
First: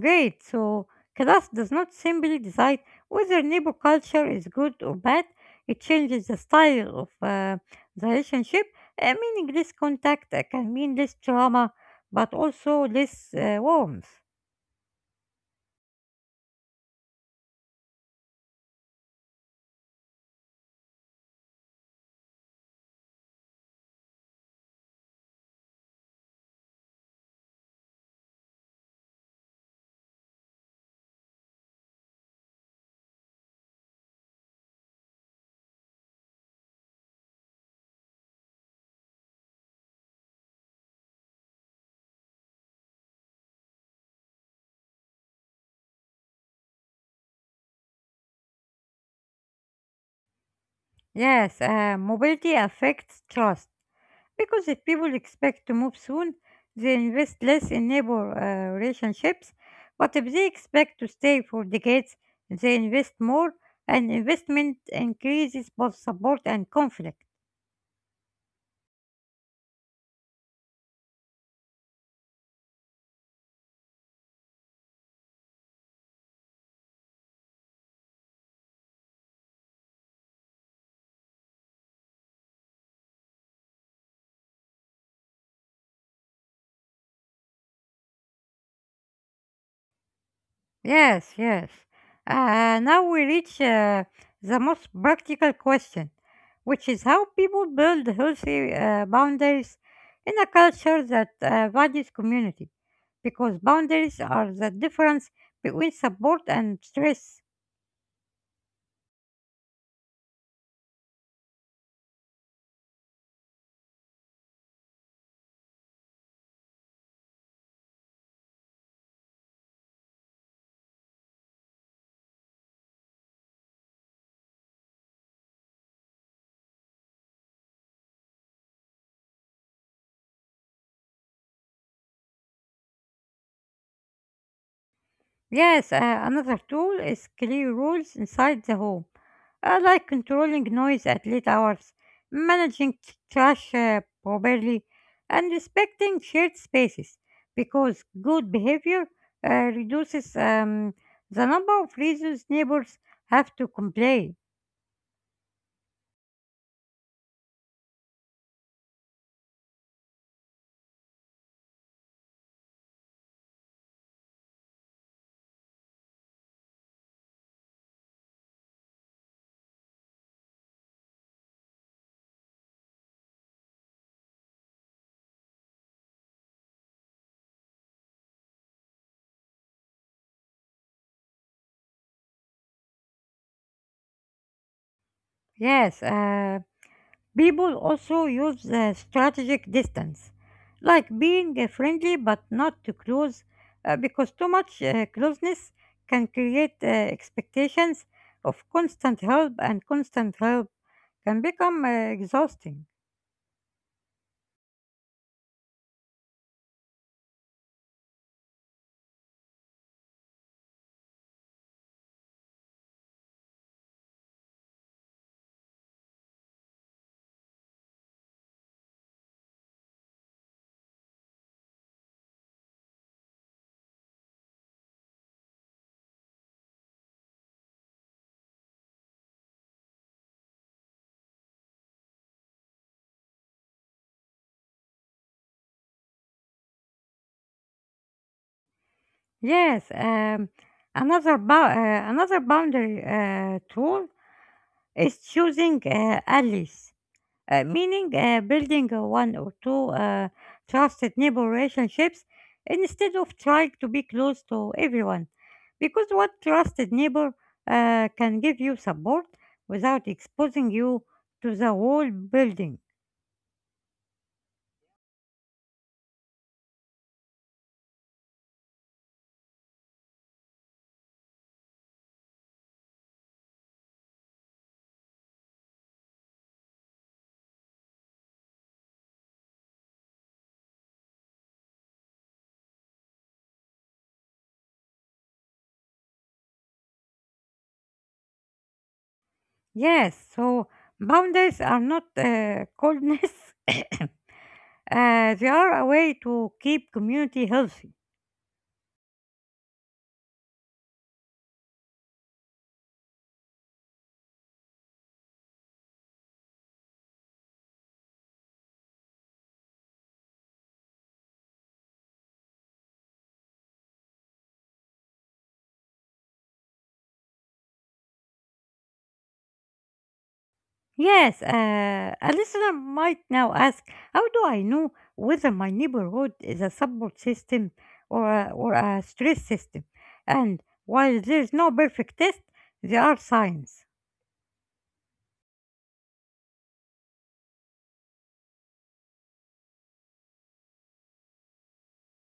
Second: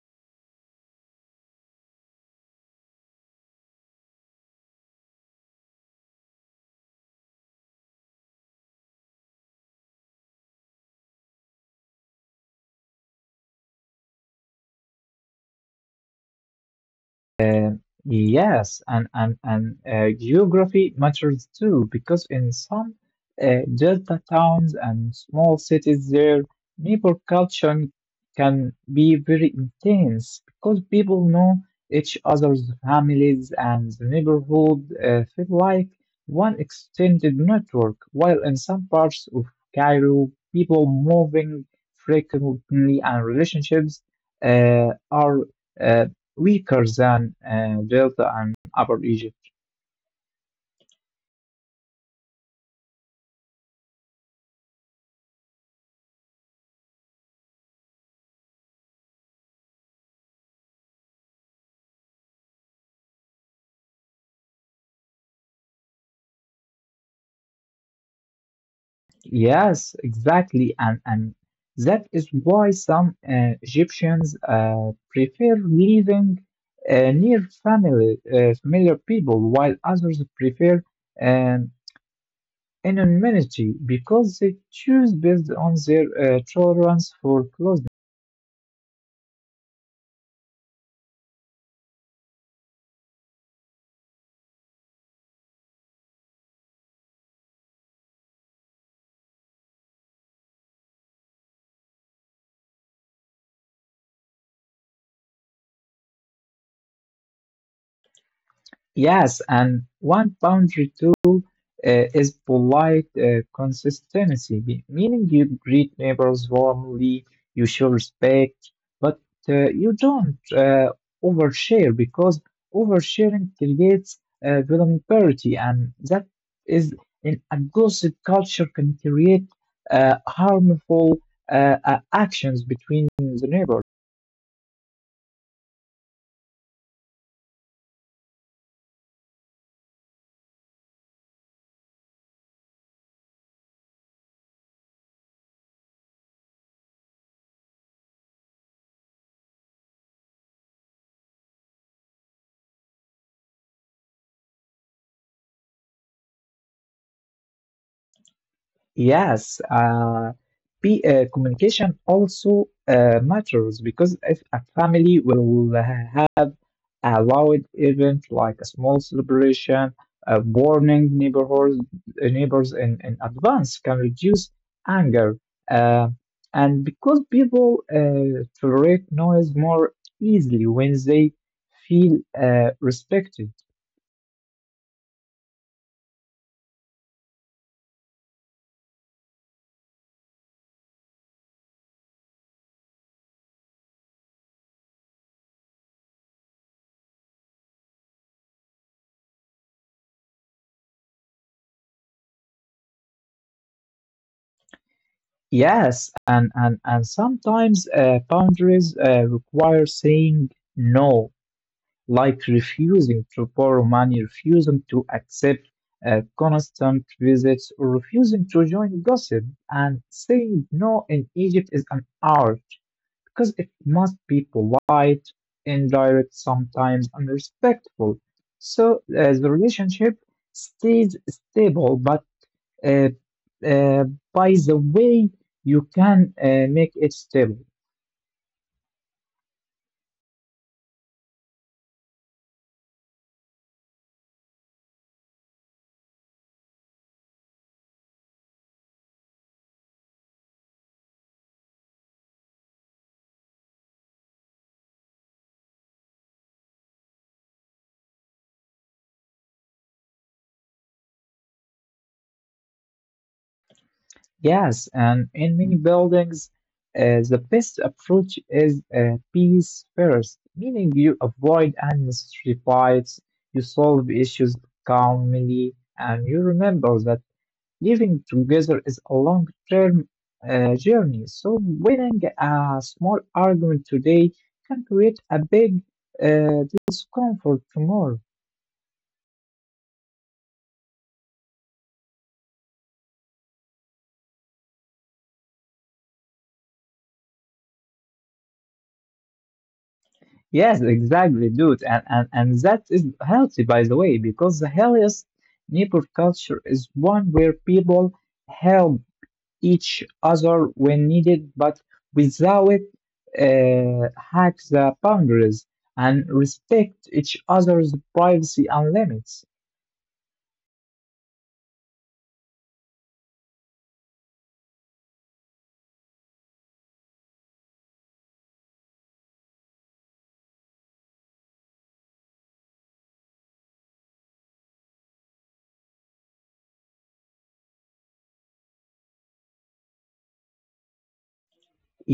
[SPEAKER 1] Great. So class does not simply decide whether neighbor culture is good or bad. It changes the style of the relationship. Meaning less contact can mean less drama, but also less warmth.
[SPEAKER 2] Yes, and geography matters too because in some delta towns and small cities, their neighbor culture can be very intense because people know each other's families and the neighborhood feel like one extended network. While in some parts of Cairo, people moving frequently and relationships are uh, weaker than Delta and Upper Egypt.
[SPEAKER 1] Yes, mobility affects trust. Because if people expect to move soon, they invest less in neighbor relationships. But if they expect to stay for decades, they invest more, and investment increases both support and conflict.
[SPEAKER 2] Yes, exactly, and that is why some Egyptians prefer living near family, familiar people, while others prefer um, anonymity because they choose based on their tolerance for closeness.
[SPEAKER 1] Yes, yes. Now we reach the most practical question, which is how people build healthy boundaries in a culture that values community, because boundaries are the difference between support and stress.
[SPEAKER 2] Yes, and one boundary too is polite consistency, meaning you greet neighbors warmly, you show respect, but you don't overshare because oversharing creates vulnerability, and that is in a gossip culture can create harmful actions between the neighbors.
[SPEAKER 1] Yes, another tool is clear rules inside the home, like controlling noise at late hours, managing trash properly, and respecting shared spaces, because good behavior reduces the number of reasons neighbors have to complain.
[SPEAKER 2] Yes, communication also matters because if a family will have a loud event like a small celebration, warning neighbors in advance can reduce anger, uh, and because people tolerate noise more easily when they feel respected.
[SPEAKER 1] Yes, people also use strategic distance, like being friendly but not too close, because too much closeness can create expectations of constant help, and constant help can become exhausting.
[SPEAKER 2] Yes, and sometimes boundaries require saying no, like refusing to borrow money, refusing to accept constant visits, or refusing to join gossip. And saying no in Egypt is an art because it must be polite, indirect sometimes, and respectful. So the relationship stays stable, but uh, uh, by the way, you can make it stable.
[SPEAKER 1] Yes, another boundary tool is choosing allies meaning building a one or two trusted neighbor relationships instead of trying to be close to everyone. Because one trusted neighbor can give you support without exposing you to the whole building.
[SPEAKER 2] Yes, and in many buildings, the best approach is peace first, meaning you avoid unnecessary fights, you solve issues calmly, and you remember that living together is a long-term journey. So winning a small argument today can create a big discomfort tomorrow.
[SPEAKER 1] Yes, so boundaries are not [LAUGHS] coldness, [COUGHS] uh, they are a way to keep community healthy.
[SPEAKER 2] Yes, exactly, dude. And that is healthy, by the way, because the healthiest neighbor culture is one where people help each other when needed, but without hack the boundaries and respect each other's privacy and limits.
[SPEAKER 1] Yes, a listener might now ask, how do I know whether my neighborhood is a support system or a stress system? And while there's no perfect test, there are signs.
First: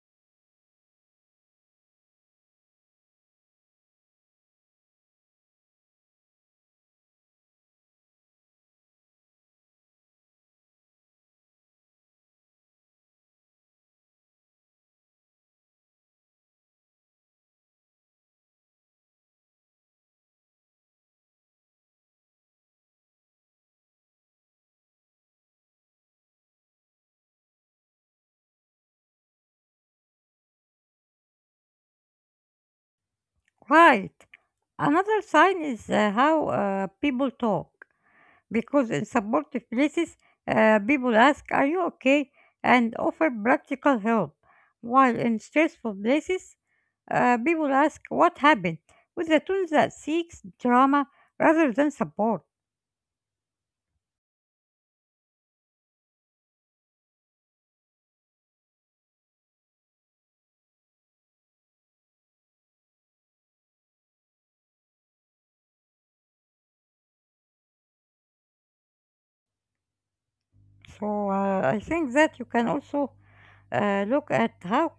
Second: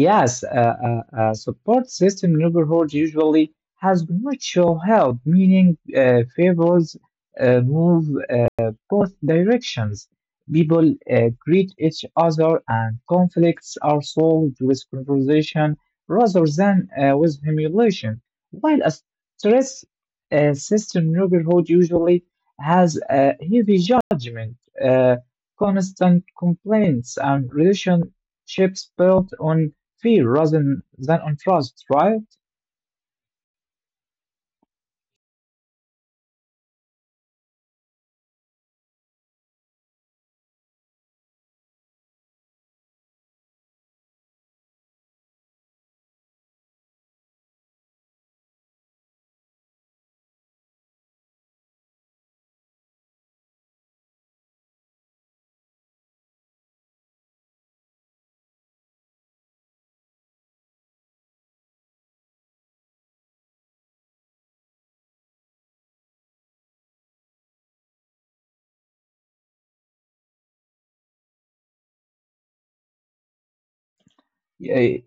[SPEAKER 2] Yes, a support system neighborhood usually has mutual help, meaning favors move both directions. People greet each other, and conflicts are solved with conversation rather than with humiliation. While a stress system neighborhood usually has a heavy judgment, uh, constant complaints, and relationships built on fear rather than on trust, right?
[SPEAKER 1] Right. Another sign is how people talk, because in supportive places, people ask, "Are you okay?" and offer practical help, while in stressful places, people ask, "What happened?" with a tone that seeks drama rather than support. So I think that you can also look at
[SPEAKER 2] Yeah,
[SPEAKER 1] how.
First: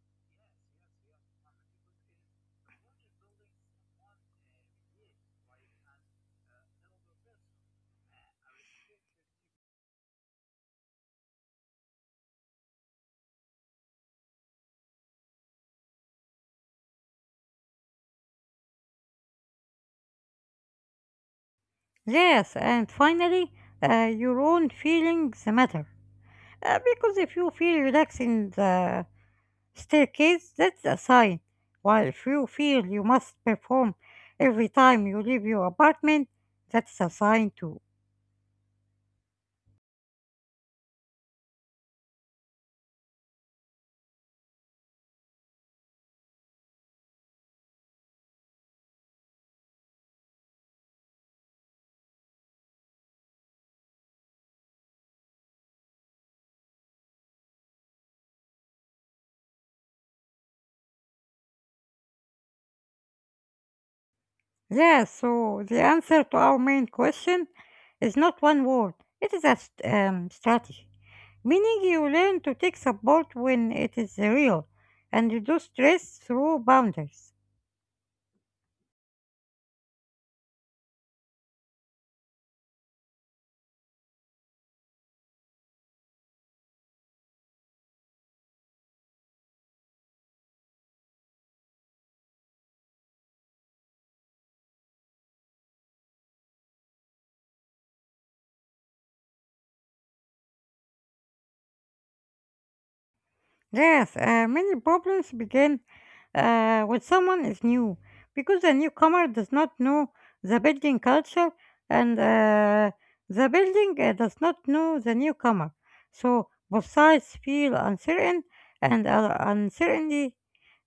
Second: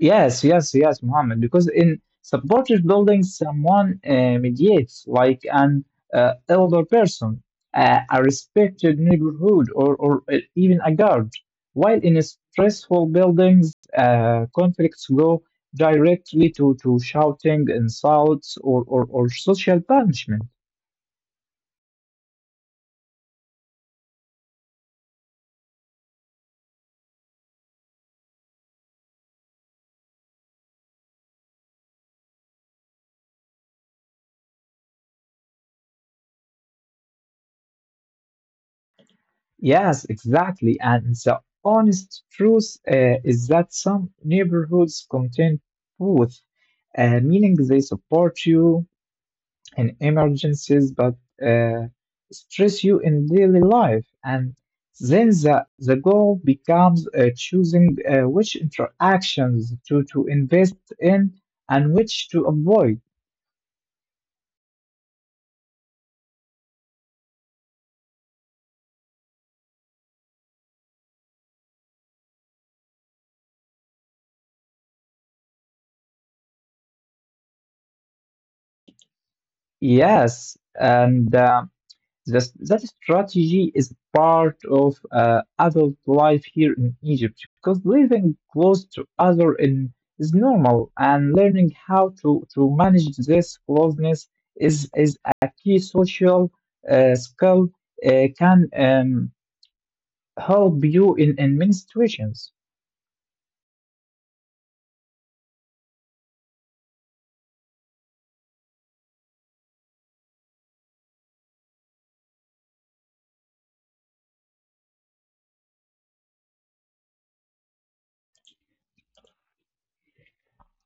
[SPEAKER 2] yes, Mohammed. Because in supportive buildings, someone mediates, like an elder person, a respected neighborhood, or even a guard. While in stressful buildings, conflicts go directly to shouting, insults, or social punishment.
[SPEAKER 1] Yes, and finally, your own feelings matter. Because if you feel relaxed in the staircase, that's a sign. While if you feel you must perform every time you leave your apartment, that's a sign too.
[SPEAKER 2] Yes, exactly. And the honest truth is that some neighborhoods contain both, meaning they support you in emergencies but uh, stress you in daily life. And then the goal becomes choosing which interactions to invest in and which to avoid.
[SPEAKER 1] Yeah, so the answer to our main question is not one word, it is a strategy. Meaning you learn to take support when it is real and reduce stress through boundaries.
[SPEAKER 2] Yes, and that strategy is part of adult life here in Egypt because living close to other in, is normal and learning how to manage this closeness is a key social skill can help you in many situations.
[SPEAKER 1] Yes, many problems begin when someone is new, because the newcomer does not know the building culture, and the building does not know the newcomer. So both sides feel uncertain, and uncertainty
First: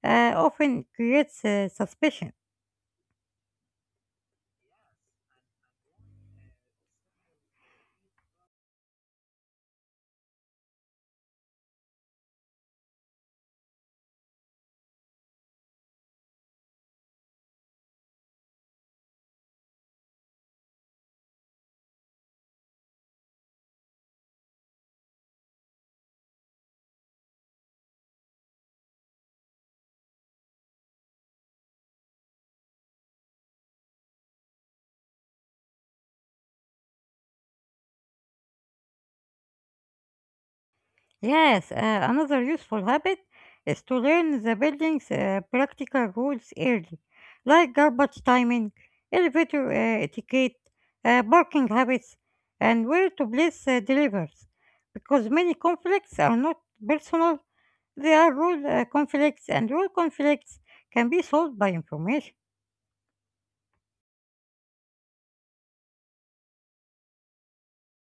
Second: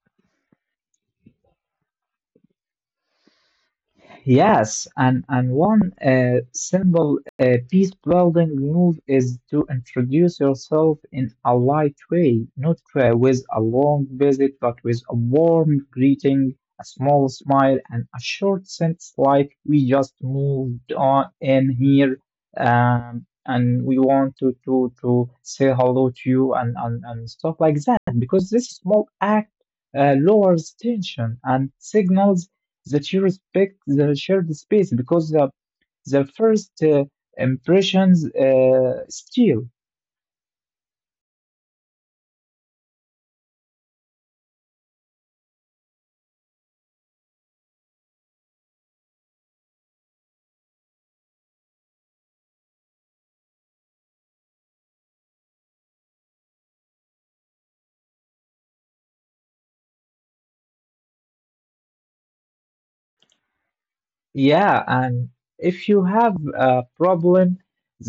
[SPEAKER 1] often creates suspicion.
[SPEAKER 2] Yes, and one simple peace building move is to introduce yourself in a light way, not with a long visit, but with a warm greeting, a small smile, and a short sentence like, "We just moved on in here, and we want to say hello to you," and stuff like that. Because this small act lowers tension and signals that you respect the shared space because the first impressions still.
[SPEAKER 1] Yes, another useful habit is to learn the building's practical rules early, like garbage timing, elevator etiquette, parking habits, and where to place deliveries. Because many conflicts are not personal, they are rule conflicts, and rule conflicts can be solved by information.
[SPEAKER 2] Yeah, and if you have a problem,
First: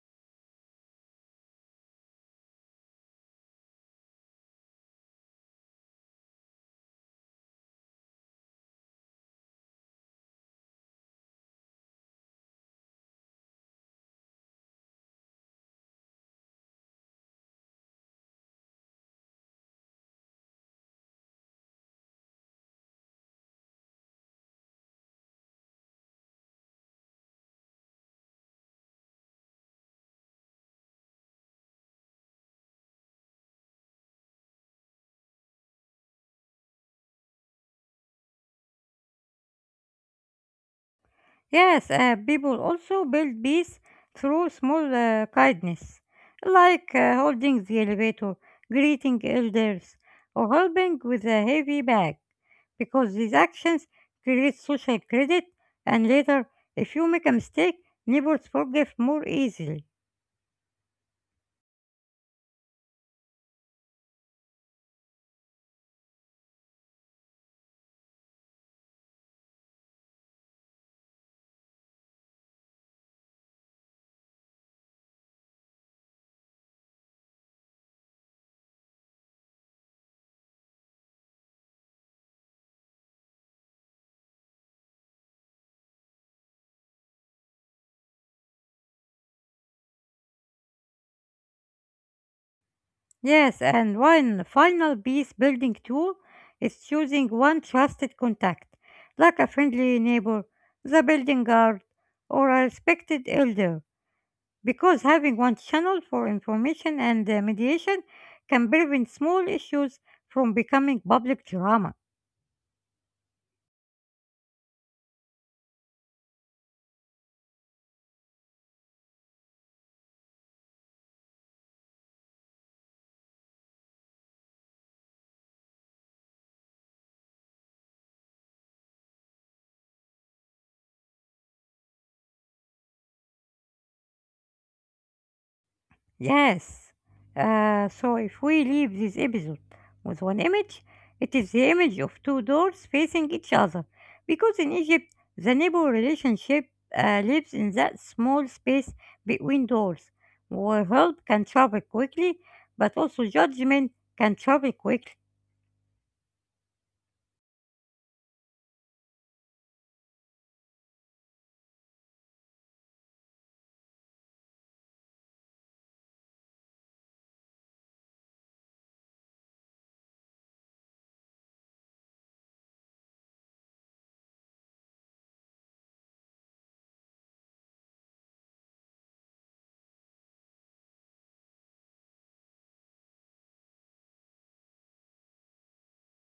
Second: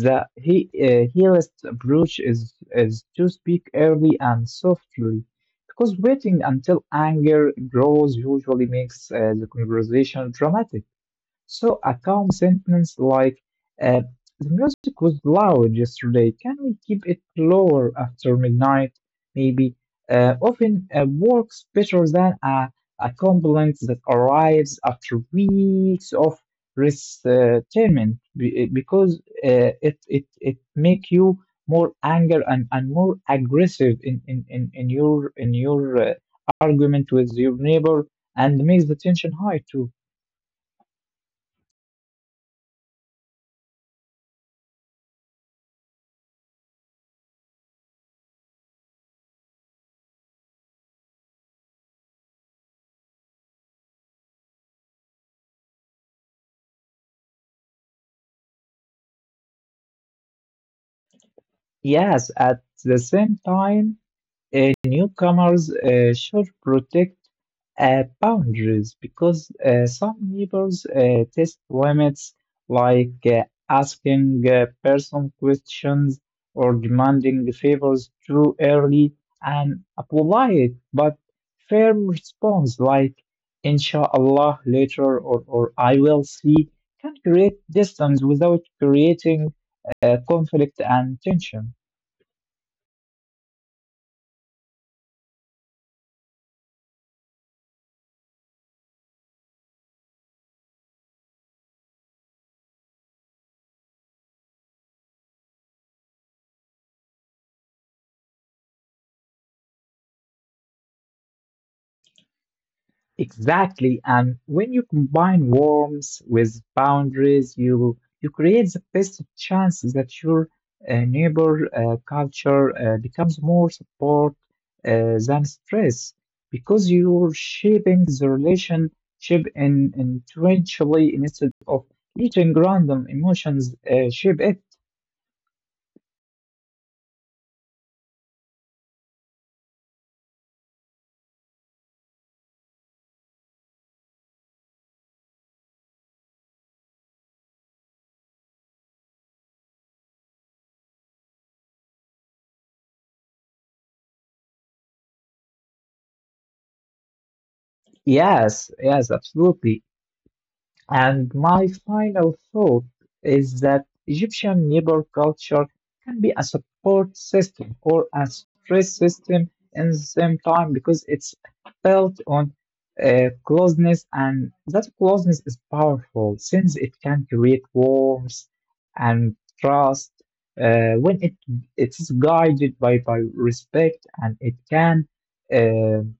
[SPEAKER 2] the he healest approach is to speak early and softly because waiting until anger grows usually makes the conversation dramatic. So a calm sentence like, uh, "The music was loud yesterday. Can we keep it lower after midnight? Maybe." Often works better than a compliment that arrives after weeks of resentment, because it make you more anger and more aggressive in your argument with your neighbor and makes the tension high too.
[SPEAKER 1] Yes, people also build peace through small kindness, like holding the elevator, greeting elders, or helping with a heavy bag, because these actions create social credit, and later, if you make a mistake, neighbors forgive more easily.
[SPEAKER 2] Yes, at the same time, newcomers should protect boundaries because some neighbors test limits like asking personal questions or demanding favors too early, and a polite but firm response like "inshallah later" or "I will see" can create distance without creating conflict and tension.
[SPEAKER 1] Yes, and one final peace building tool is choosing one trusted contact, like a friendly neighbor, the building guard, or a respected elder, because having one channel for information and mediation can prevent small issues from becoming public drama.
[SPEAKER 2] Exactly. And when you combine warmth with boundaries, you create the best chance that your neighbor culture becomes more support than stress because you're shaping the relationship in, intentionally instead of letting random emotions shape it.
[SPEAKER 1] Yes. So if we leave this episode with one image, it is the image of two doors facing each other, because in Egypt the neighbor relationship lives in that small space between doors, where help can travel quickly, but also judgment can travel quickly.
[SPEAKER 2] Yes, yes, absolutely. And my final thought is that Egyptian neighbor culture can be a support system or a stress system in the same time because it's built on closeness, and that closeness is powerful since it can create warmth and trust when it is guided by respect, and it can um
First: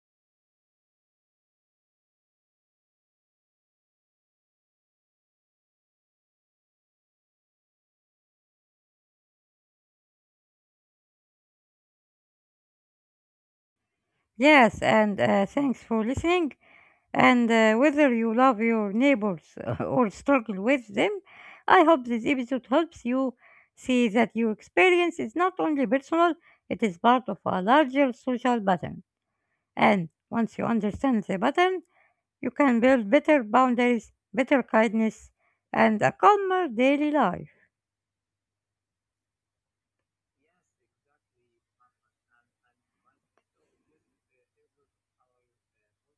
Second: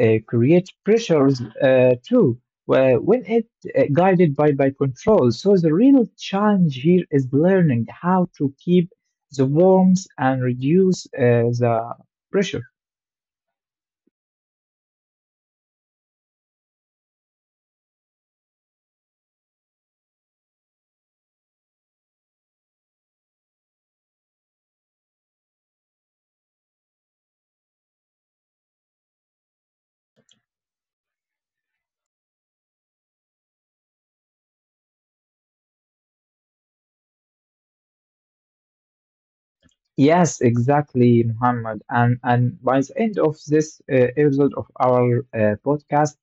[SPEAKER 2] create pressures too. Well, when it guided by control. So the real challenge here is learning how to keep the warmth and reduce the pressure.
[SPEAKER 1] Yes, and thanks for listening. And whether you love your neighbors [LAUGHS] or struggle with them, I hope this episode helps you see that your experience is not only personal, it is part of a larger social pattern. And once you understand the pattern, you can build better boundaries, better kindness, and a calmer daily life.
[SPEAKER 2] Yes, exactly, Muhammad. And by the end of this episode of our podcast,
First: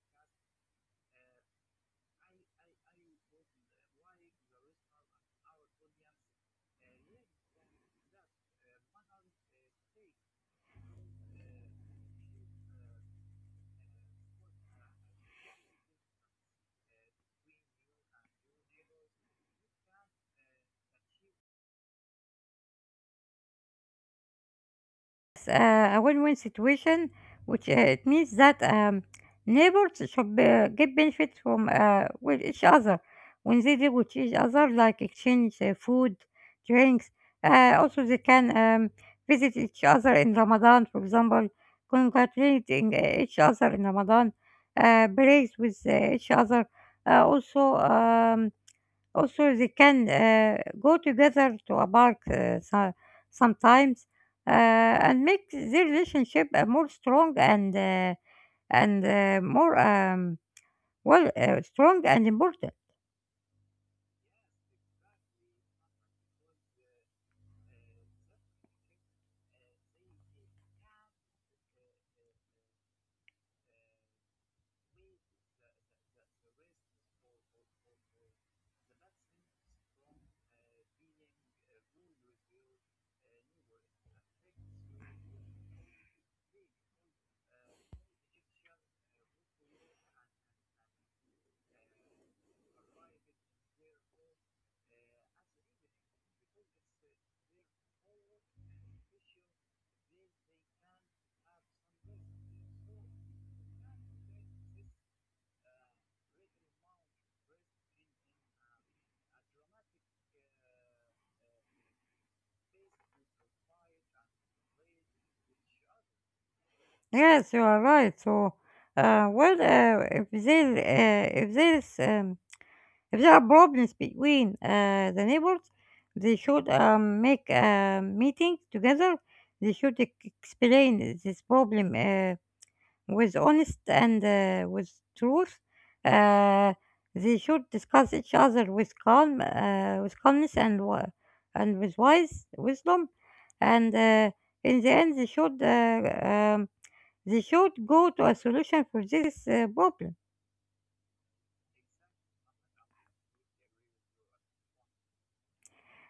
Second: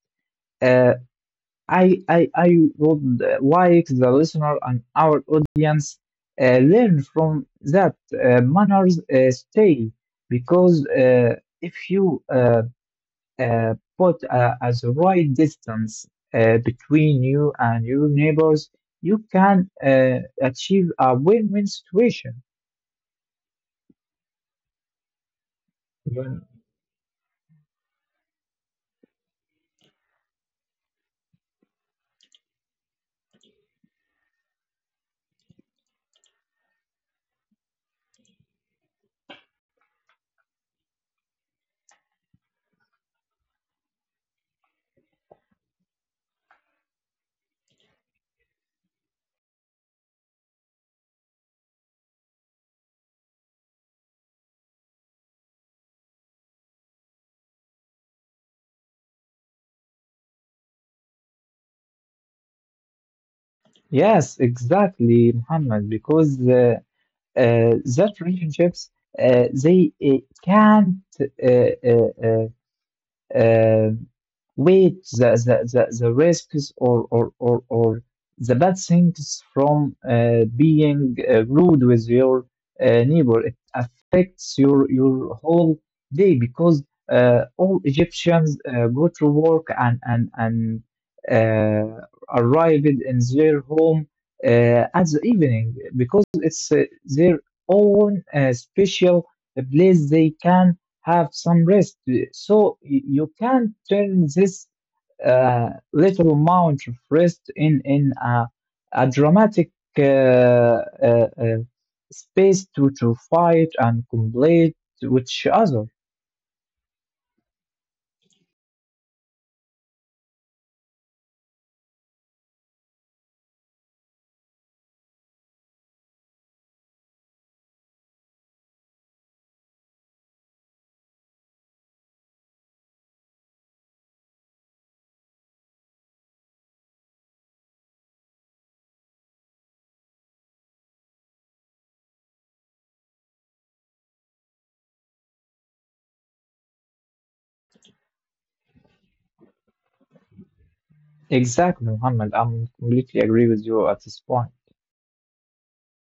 [SPEAKER 2] uh, I would like the listener and our audience learn from that manners stay because if you put as the right distance between you and your neighbors, you can achieve a win-win situation.
[SPEAKER 1] A win-win
[SPEAKER 2] When-
[SPEAKER 1] situation, which it means that neighbors should get benefits from with each other when they live with each other, like exchange food, drinks. Also, they can visit each other in Ramadan, for example, congratulating each other in Ramadan, praise with each other. Uh, also. Um, Also, they can go together to a park sometimes uh, and make their relationship more strong and more strong and important.
[SPEAKER 2] yes, exactly, Muhammad, because uh, that relationships they can't uh, uh, uh, uh, weight the risks, or the bad things from being rude with your neighbor. It affects your whole day because all Egyptians go to work and uh, arrived in their home at the evening because it's their own special place they can have some rest. So you can turn this little amount of rest in a dramatic uh, uh, uh, space to fight and complete with each other.
[SPEAKER 1] Yes, you are right. So, if there is if there are problems between the neighbors, they should make a meeting together. They should explain this problem. With honest and with truth. Uh, they should discuss each other with calm, with calmness and and with wise wisdom. And in the end, they should go to a solution for this problem.
[SPEAKER 2] Exactly, Muhammad. I'm completely agree with you at this point.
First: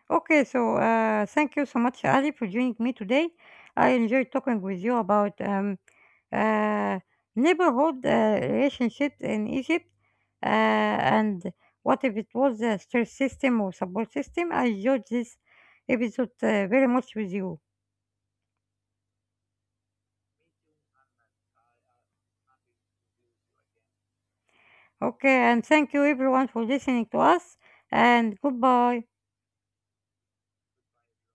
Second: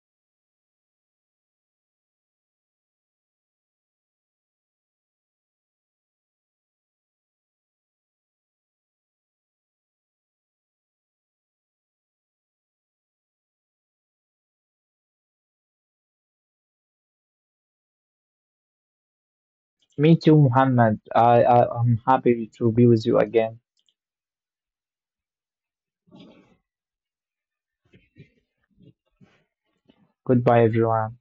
[SPEAKER 1] Okay, so thank you so much, Ali, for joining me today. I enjoyed talking with you about uh, neighborhood relationships in Egypt and what if it was a stress system or support system. I enjoyed this episode very much with you.
[SPEAKER 2] Me too, Muhammad. I'm happy to be with you again.
[SPEAKER 1] Okay, and thank you everyone for listening to us, and goodbye.
[SPEAKER 2] Goodbye, everyone.